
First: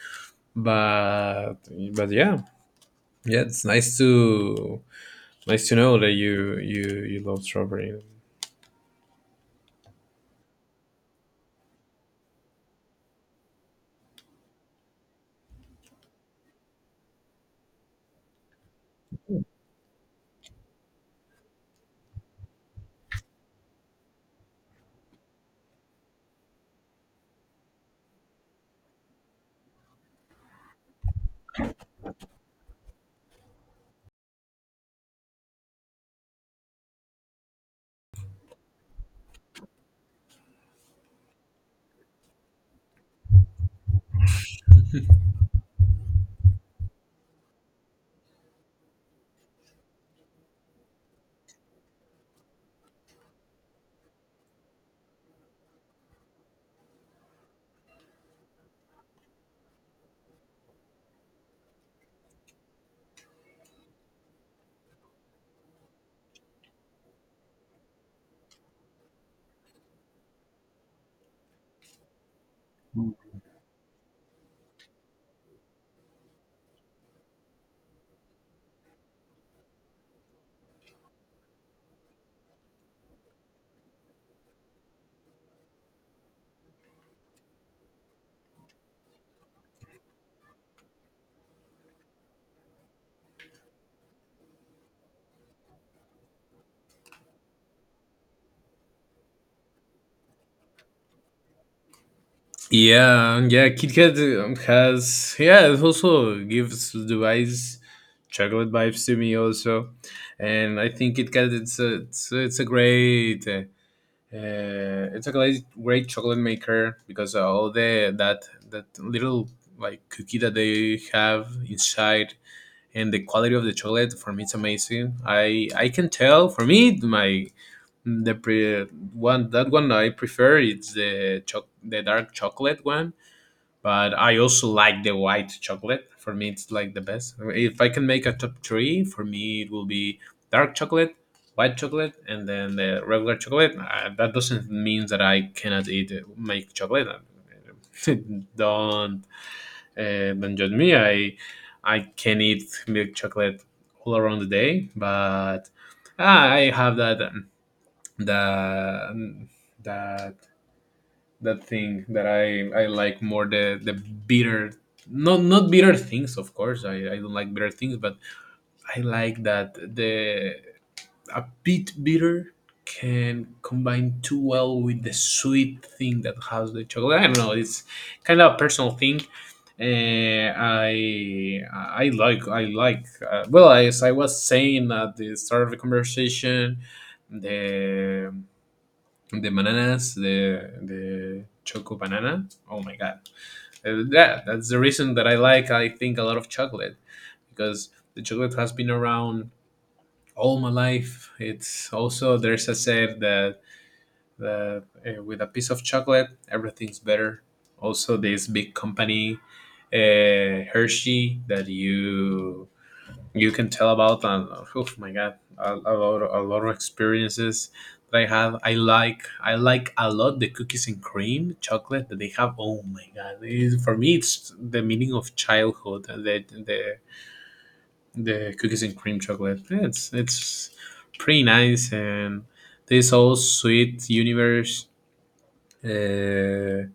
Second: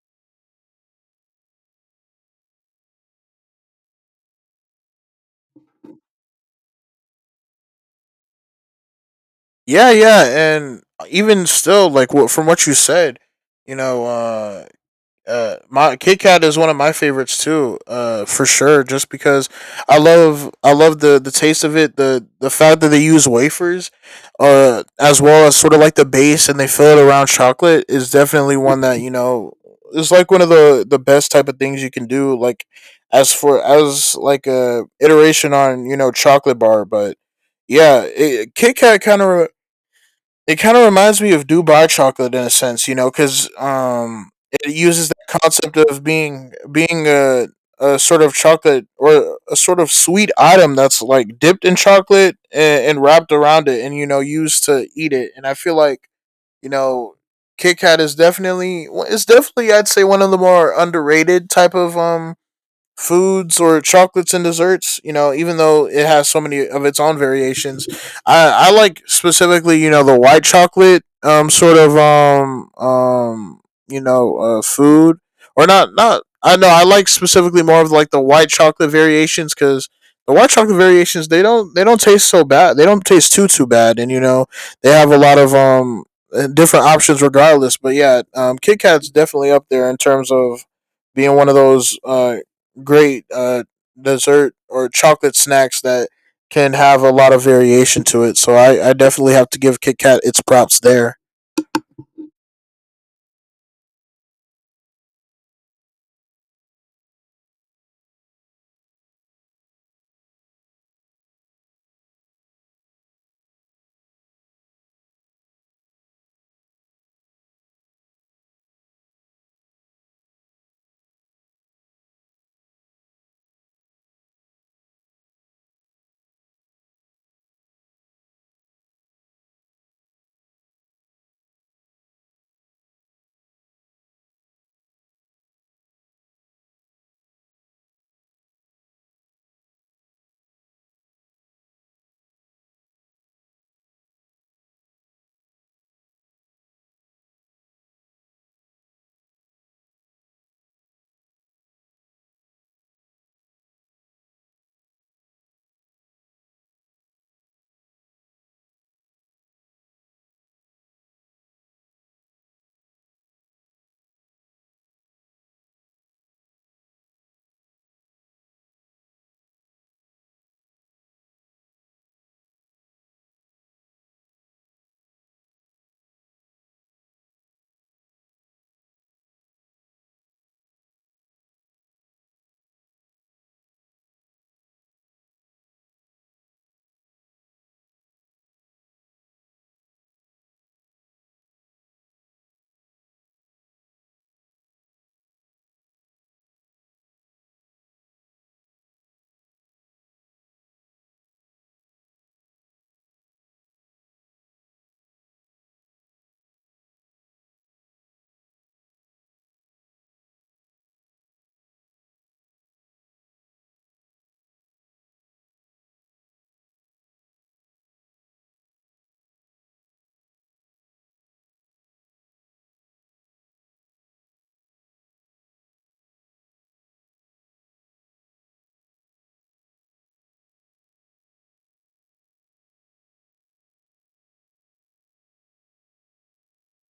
[SPEAKER 1] but but yeah, yeah, it's nice to nice to know that you love strawberry.
[SPEAKER 2] yeah, yeah, and even still, like what from what you said, you know, my Kit Kat is one of my favorites too, for sure. Just because I love the taste of it, the fact that they use wafers, as well as sort of like the base, and they fill it around chocolate is definitely one that you know is like one of the best type of things you can do. Like as for as like a iteration on you know chocolate bar. But yeah, it, Kit Kat kind of it kind of reminds me of Dubai chocolate in a sense, you know, because it uses that concept of being a sort of chocolate or a sort of sweet item that's like dipped in chocolate and wrapped around it, and you know, used to eat it. And I feel like you know, Kit Kat is definitely it's definitely I'd say one of the more underrated type of foods or chocolates and desserts. You know, even though it has so many of its own variations, I like specifically you know the white chocolate sort of you know food or not I know I like specifically more of like the white chocolate variations, because the white chocolate variations they don't taste so bad, they don't taste too bad, and you know they have a lot of different options regardless. But yeah, Kit Kat's definitely up there in terms of being one of those great, dessert or chocolate snacks that can have a lot of variation to it. So I definitely have to give Kit Kat its props there.
[SPEAKER 1] Yeah, yeah, Kit Kat has yeah, it also gives the eyes chocolate vibes to me also, and I think Kit Kat it's a great it's a great, great chocolate maker because all the that that little like cookie that they have inside and the quality of the chocolate for me it's amazing. I can tell for me the pre, one that one I prefer it's the dark chocolate one but I also like the white chocolate. For me, it's like the best. If I can make a top three, for me it will be dark chocolate, white chocolate, and then the regular chocolate. That doesn't mean that I cannot eat make chocolate. <laughs> Don't don't judge me. I can eat milk chocolate all around the day, but ah, I have that the that that thing that I like more the bitter not not bitter things of course, I don't like bitter things, but I like that the a bit bitter can combine too well with the sweet thing that has the chocolate. I don't know, it's kind of a personal thing. I like well as I was saying at the start of the conversation the the bananas, the choco banana. Oh my god! Yeah, that's the reason that I like. I think a lot of chocolate because the chocolate has been around all my life. It's also there's a said that with a piece of chocolate everything's better. Also, this big company, Hershey, that you can tell about. And oh my god, a lot of experiences that I have. I like a lot the cookies and cream chocolate that they have. Oh my god, it, for me it's the meaning of childhood. The the cookies and cream chocolate it's pretty nice, and this whole sweet universe uh,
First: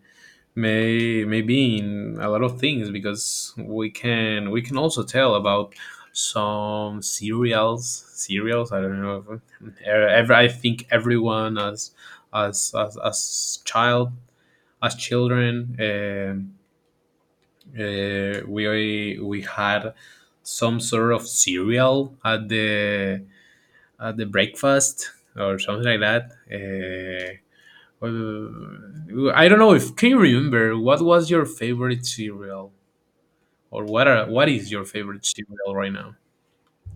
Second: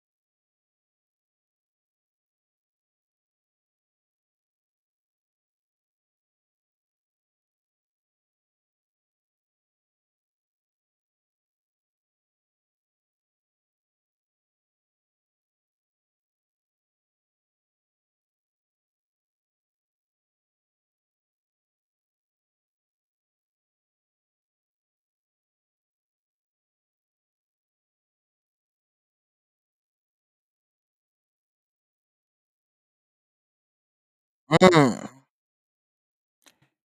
[SPEAKER 1] maybe in a lot of things, because we can also tell about some cereals. I don't know if- ever I think everyone as child as children. We had some sort of cereal at the breakfast or something like that. Uh, I don't know, if can you remember what was your favorite cereal, or what are what is your
[SPEAKER 2] Mm.
[SPEAKER 1] favorite cereal right now?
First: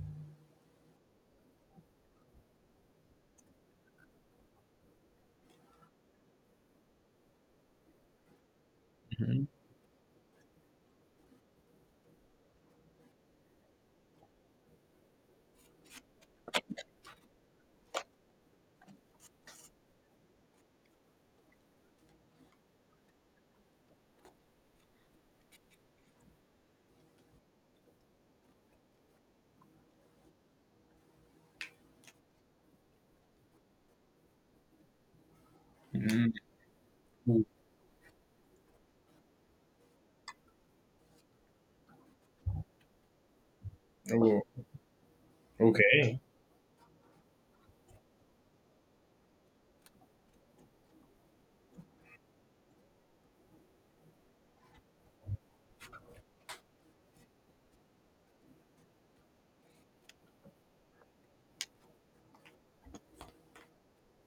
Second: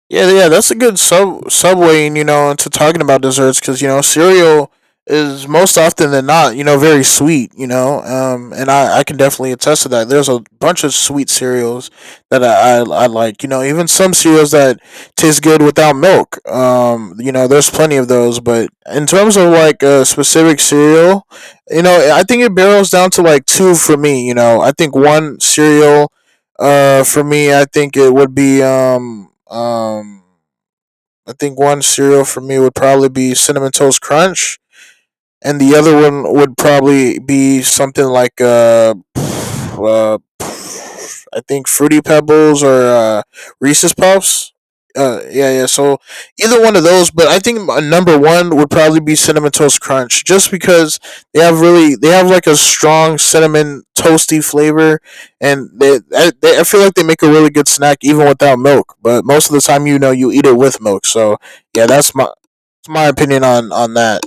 [SPEAKER 2] Yeah, yeah, that's a good sub subway, you know, into talking about desserts, because you know cereal is most often than not, you know, very sweet, you know, and I, can
[SPEAKER 1] Mhm.
[SPEAKER 2] definitely attest to that. There's a bunch of sweet cereals that I like, you know, even some cereals that taste good without milk. You know, there's plenty of those, but in terms of like a specific cereal, you know, I think it barrels down to like two for me. You know, I think one cereal for me, I think it would be I think one cereal for me would probably be Cinnamon Toast Crunch, and the other one would probably
[SPEAKER 1] Mm,
[SPEAKER 2] be something like uh I think Fruity Pebbles or Reese's
[SPEAKER 1] oh,
[SPEAKER 2] Puffs. Yeah, yeah. So
[SPEAKER 1] okay.
[SPEAKER 2] either one of those, but I think my number one would probably be Cinnamon Toast Crunch, just because they have really they have like a strong cinnamon toasty flavor, and they I feel like they make a really good snack even without milk. But most of the time, you know, you eat it with milk. So yeah, that's my opinion on that.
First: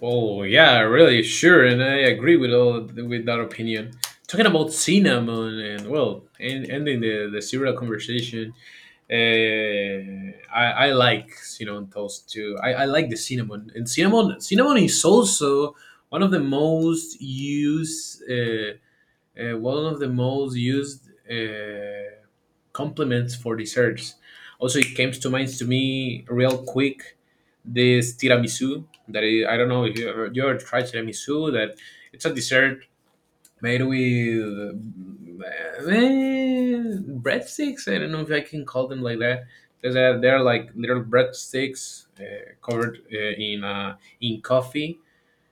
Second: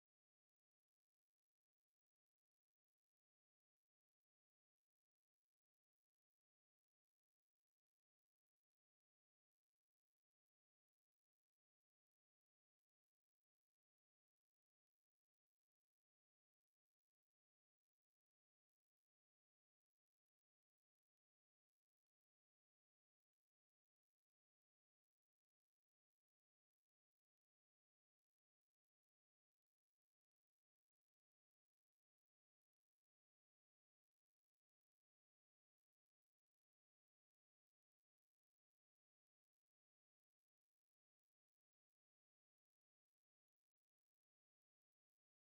[SPEAKER 1] Oh yeah, really sure, and I agree with all with that opinion. Talking about cinnamon and well, and ending the cereal conversation. I like cinnamon toast too. I like the cinnamon and cinnamon. Cinnamon is also one of the most used. One of the most used uh, complements for desserts. Also, it came to mind to me real quick this tiramisu, that I don't know if you ever, you ever tried tiramisu. That it's a dessert made with eh, breadsticks. I don't know if I can call them like that, because they're like little breadsticks covered in in coffee.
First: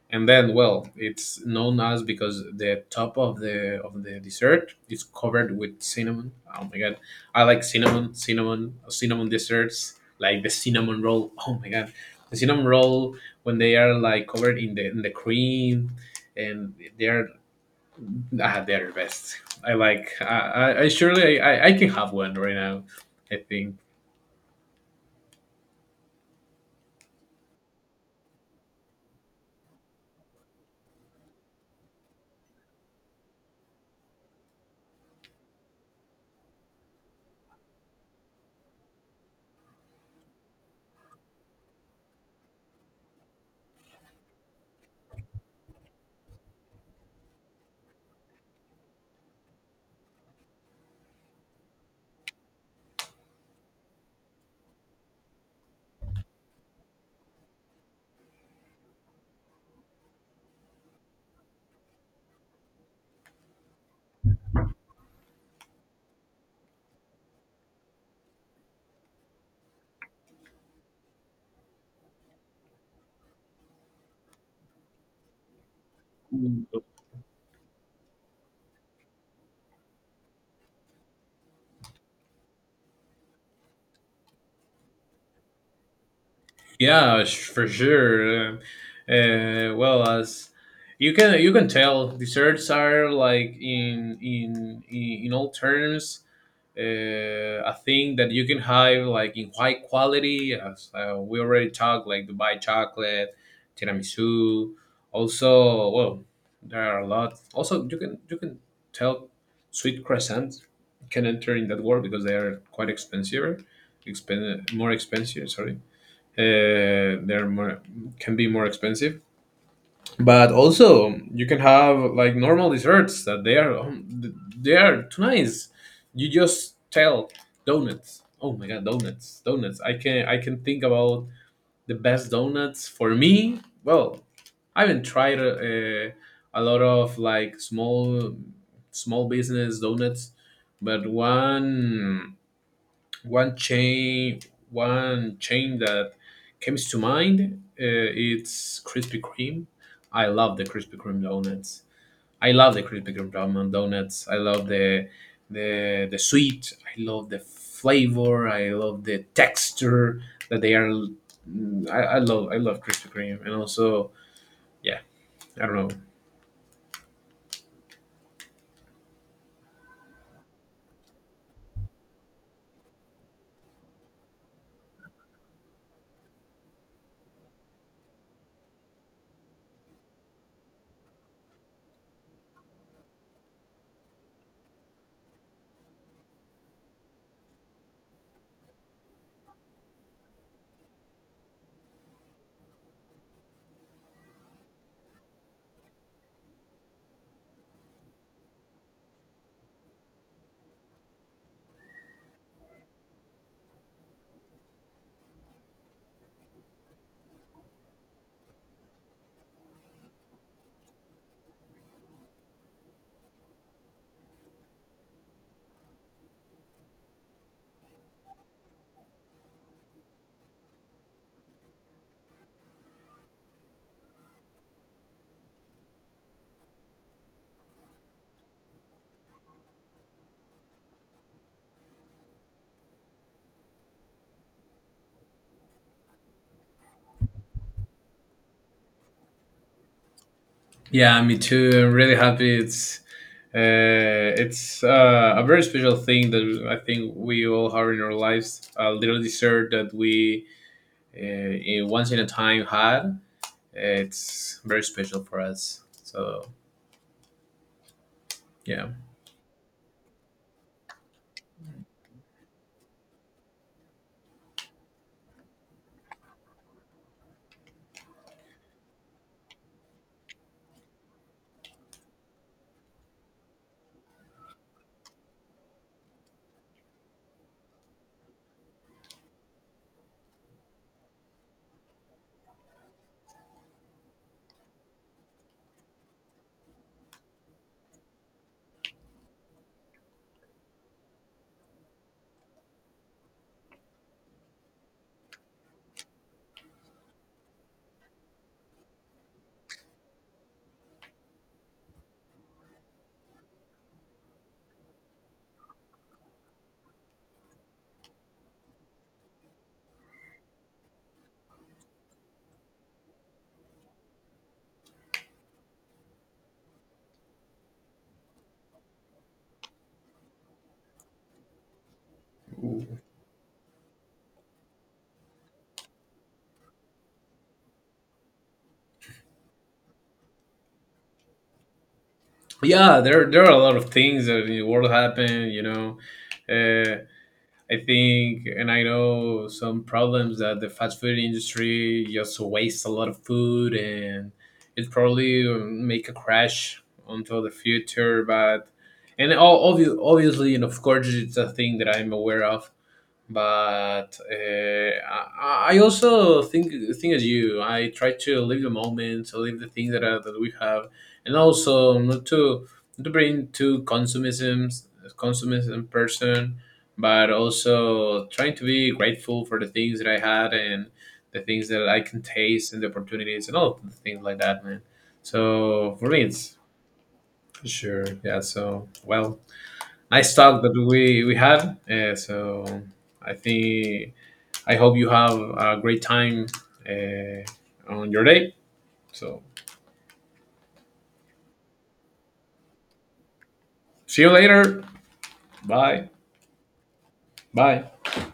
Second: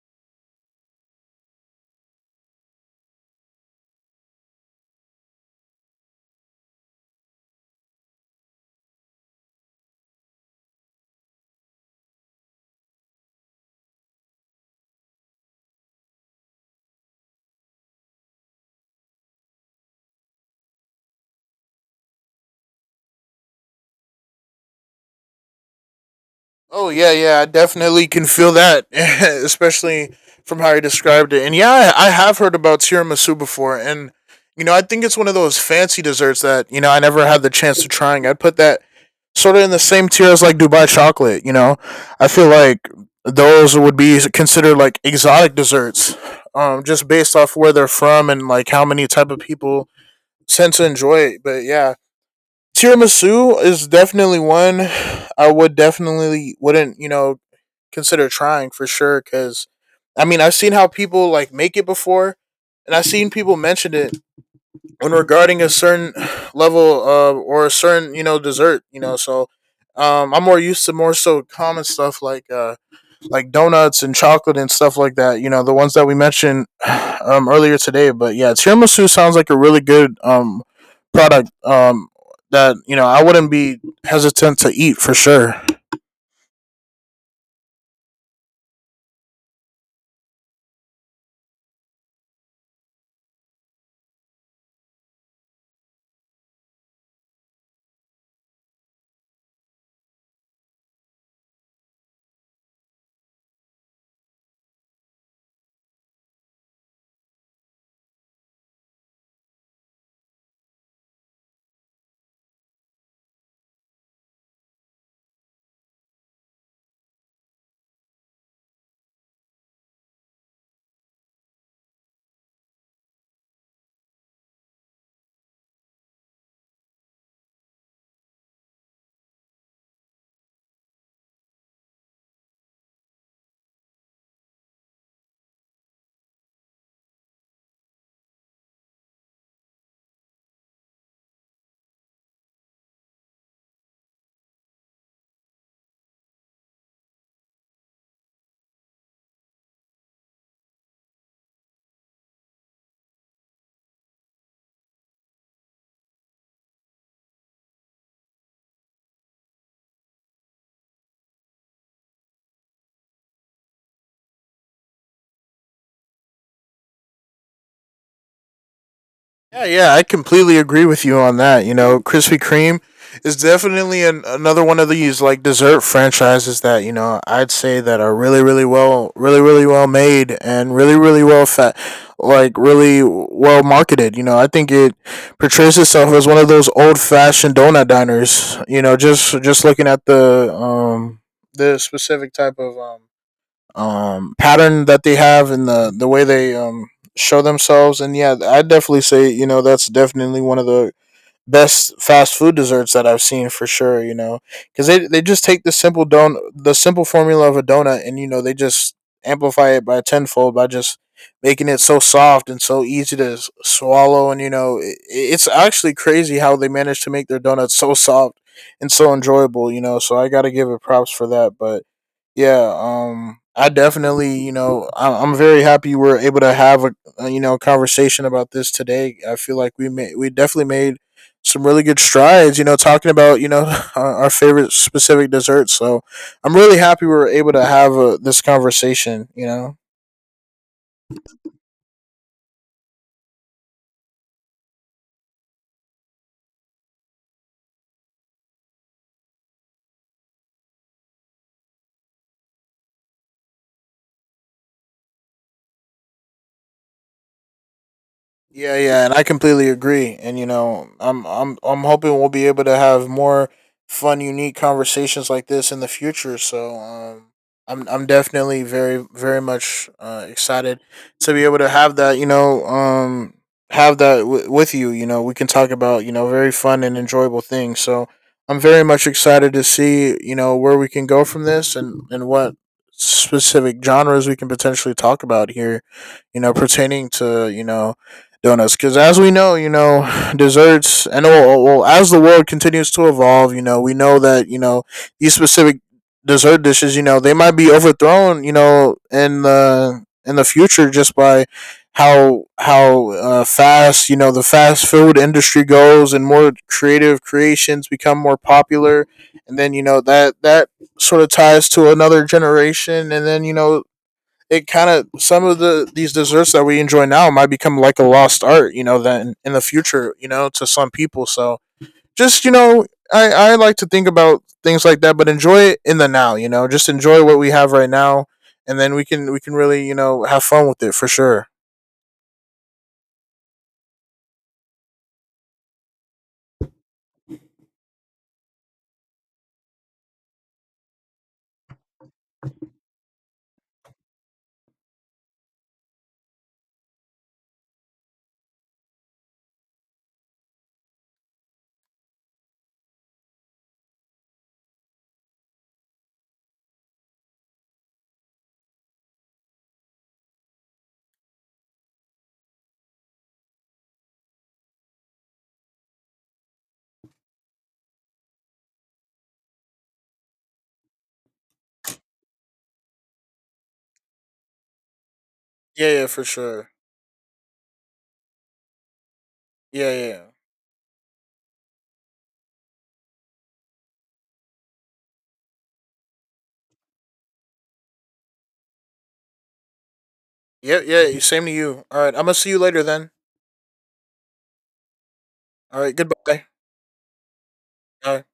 [SPEAKER 1] And then well, it's known as, because the top of the dessert is covered with cinnamon. Oh my god, I like cinnamon, cinnamon desserts like the cinnamon roll. <laughs> Oh my god, the cinnamon roll, when they are like covered in the cream, and they're ah, they're the best. I like I surely, I can have one right now, I think.
[SPEAKER 2] Oh yeah, yeah, I definitely can feel that, <laughs> especially from how you described it. And yeah, I have heard about tiramisu before, and you know, I think it's one of those fancy desserts that you know I never had the chance to trying. I'd put that sort of in the same tier as like Dubai chocolate. You know, I feel like those would be considered like exotic desserts, just based off where they're from and like how many type of people tend to enjoy it. But yeah, tiramisu is definitely one I would definitely wouldn't you know consider trying for sure. Because I mean, I've seen how people like make it before, and I've seen people mention it when regarding a certain <sighs> level or a certain you know dessert. You know, so I'm more used to more so common stuff like donuts and chocolate and stuff like that. You know, the ones that we mentioned <sighs> earlier today. But yeah, tiramisu sounds like a really good product, that you know I wouldn't be hesitant to eat for sure.
[SPEAKER 1] Yeah, sh- for sure. Well, as you can tell, desserts are like in all terms a thing that you can have like in high quality. As we already talked, like Dubai chocolate, tiramisu. Also, well, there are a lot. Also, you can tell sweet croissants can enter in that world, because they are quite expensive, expen- more expensive. Sorry, they're more can be more expensive. But also you can have like normal desserts that they are too nice. You just tell donuts, oh my god, donuts. I can think about the best donuts for me. Well, I haven't tried a lot of like small business donuts. But one chain one chain that comes to mind it's Krispy Kreme. I love the Krispy Kreme donuts. I love the Krispy Kreme ramen donuts. I love the sweet. I love the flavor. I love the texture that they are. I love I love Krispy Kreme. And also, yeah, I don't know.
[SPEAKER 2] Yeah, yeah, I completely agree with you on that. You know, Krispy Kreme is definitely another one of these like dessert franchises that you know I'd say that are really, really well, really, really well made and really, really well fat, like really well marketed. You know, I think it portrays itself as one of those old fashioned donut diners. You know, just looking at the specific type of pattern that they have and the way they show themselves. And yeah, I definitely say you know that's definitely one of the best fast food desserts that I've seen for sure, you know, because they just take the simple formula of a donut, and you know they just amplify it by tenfold by just making it so soft and so easy to swallow. And you know it's actually crazy how they managed to make their donuts so soft and so enjoyable, you know. So I gotta give it props for that. But yeah, I definitely you know I'm very happy we were able to have a you know conversation about this today. I feel like we definitely made some really good strides, you know, talking about you know <laughs> our favorite specific desserts. So I'm really happy we were able to have this conversation, you know.
[SPEAKER 1] Yeah, me too. I'm really happy. It's a very special thing that I think we all have in our lives. A little dessert that we uh, in- once in a time had. It's very special for us. So
[SPEAKER 2] Yeah,
[SPEAKER 1] yeah,
[SPEAKER 2] yeah, and I completely agree. And you know, I'm hoping we'll be able to have more fun, unique conversations like this in the future. So, I'm definitely very very much excited to be able to have that. You know, have that with you. You know, we can talk about you know very fun and enjoyable things. So, I'm very much excited to see you know where we can go from this, and what specific genres we can potentially talk about here. You know, pertaining to you know donuts, because as we know you know <sighs> desserts and well, as the world continues to evolve you know we know that you know these specific dessert dishes you know they might be overthrown you know in the future, just by how fast you know the fast food industry goes, and more creative creations become more popular. And then you know that sort of ties to another generation, and then you know it kind of some of the these desserts that we enjoy now might become like a lost art, you know, then in the future, you know, to some people. So just you know, I like to think about things like that, but enjoy it in the now, you know, just enjoy what we have right now, and then we can really you know have fun with it for sure.
[SPEAKER 1] yeah. There are a lot of things that in the world happen. You know, uh, I think, and I know some problems that the fast food industry just wastes a lot of food, and it probably make a crash until the future. But and obviously, obviously, and of course, it's a thing that I'm aware of. But I also think as you. I try to live the moment, to live the things that are, that we have, and also not to not to bring to consumism consumism person, but also trying to be grateful for the things that I had, and the things that I can taste and the opportunities and all the things like that, man.
[SPEAKER 2] Yeah,
[SPEAKER 1] So
[SPEAKER 2] yeah,
[SPEAKER 1] for me,
[SPEAKER 2] for
[SPEAKER 1] it's
[SPEAKER 2] sure.
[SPEAKER 1] for sure, yeah. So well,
[SPEAKER 2] Yeah, yeah,
[SPEAKER 1] nice talk that we had. So I think I hope you have a great time uh, on your day. So
[SPEAKER 2] yeah, yeah. Same to you. All right, I'm gonna see you later then.
[SPEAKER 1] see you later.
[SPEAKER 2] All right,
[SPEAKER 1] Bye.
[SPEAKER 2] goodbye.
[SPEAKER 1] Bye.
[SPEAKER 2] All right.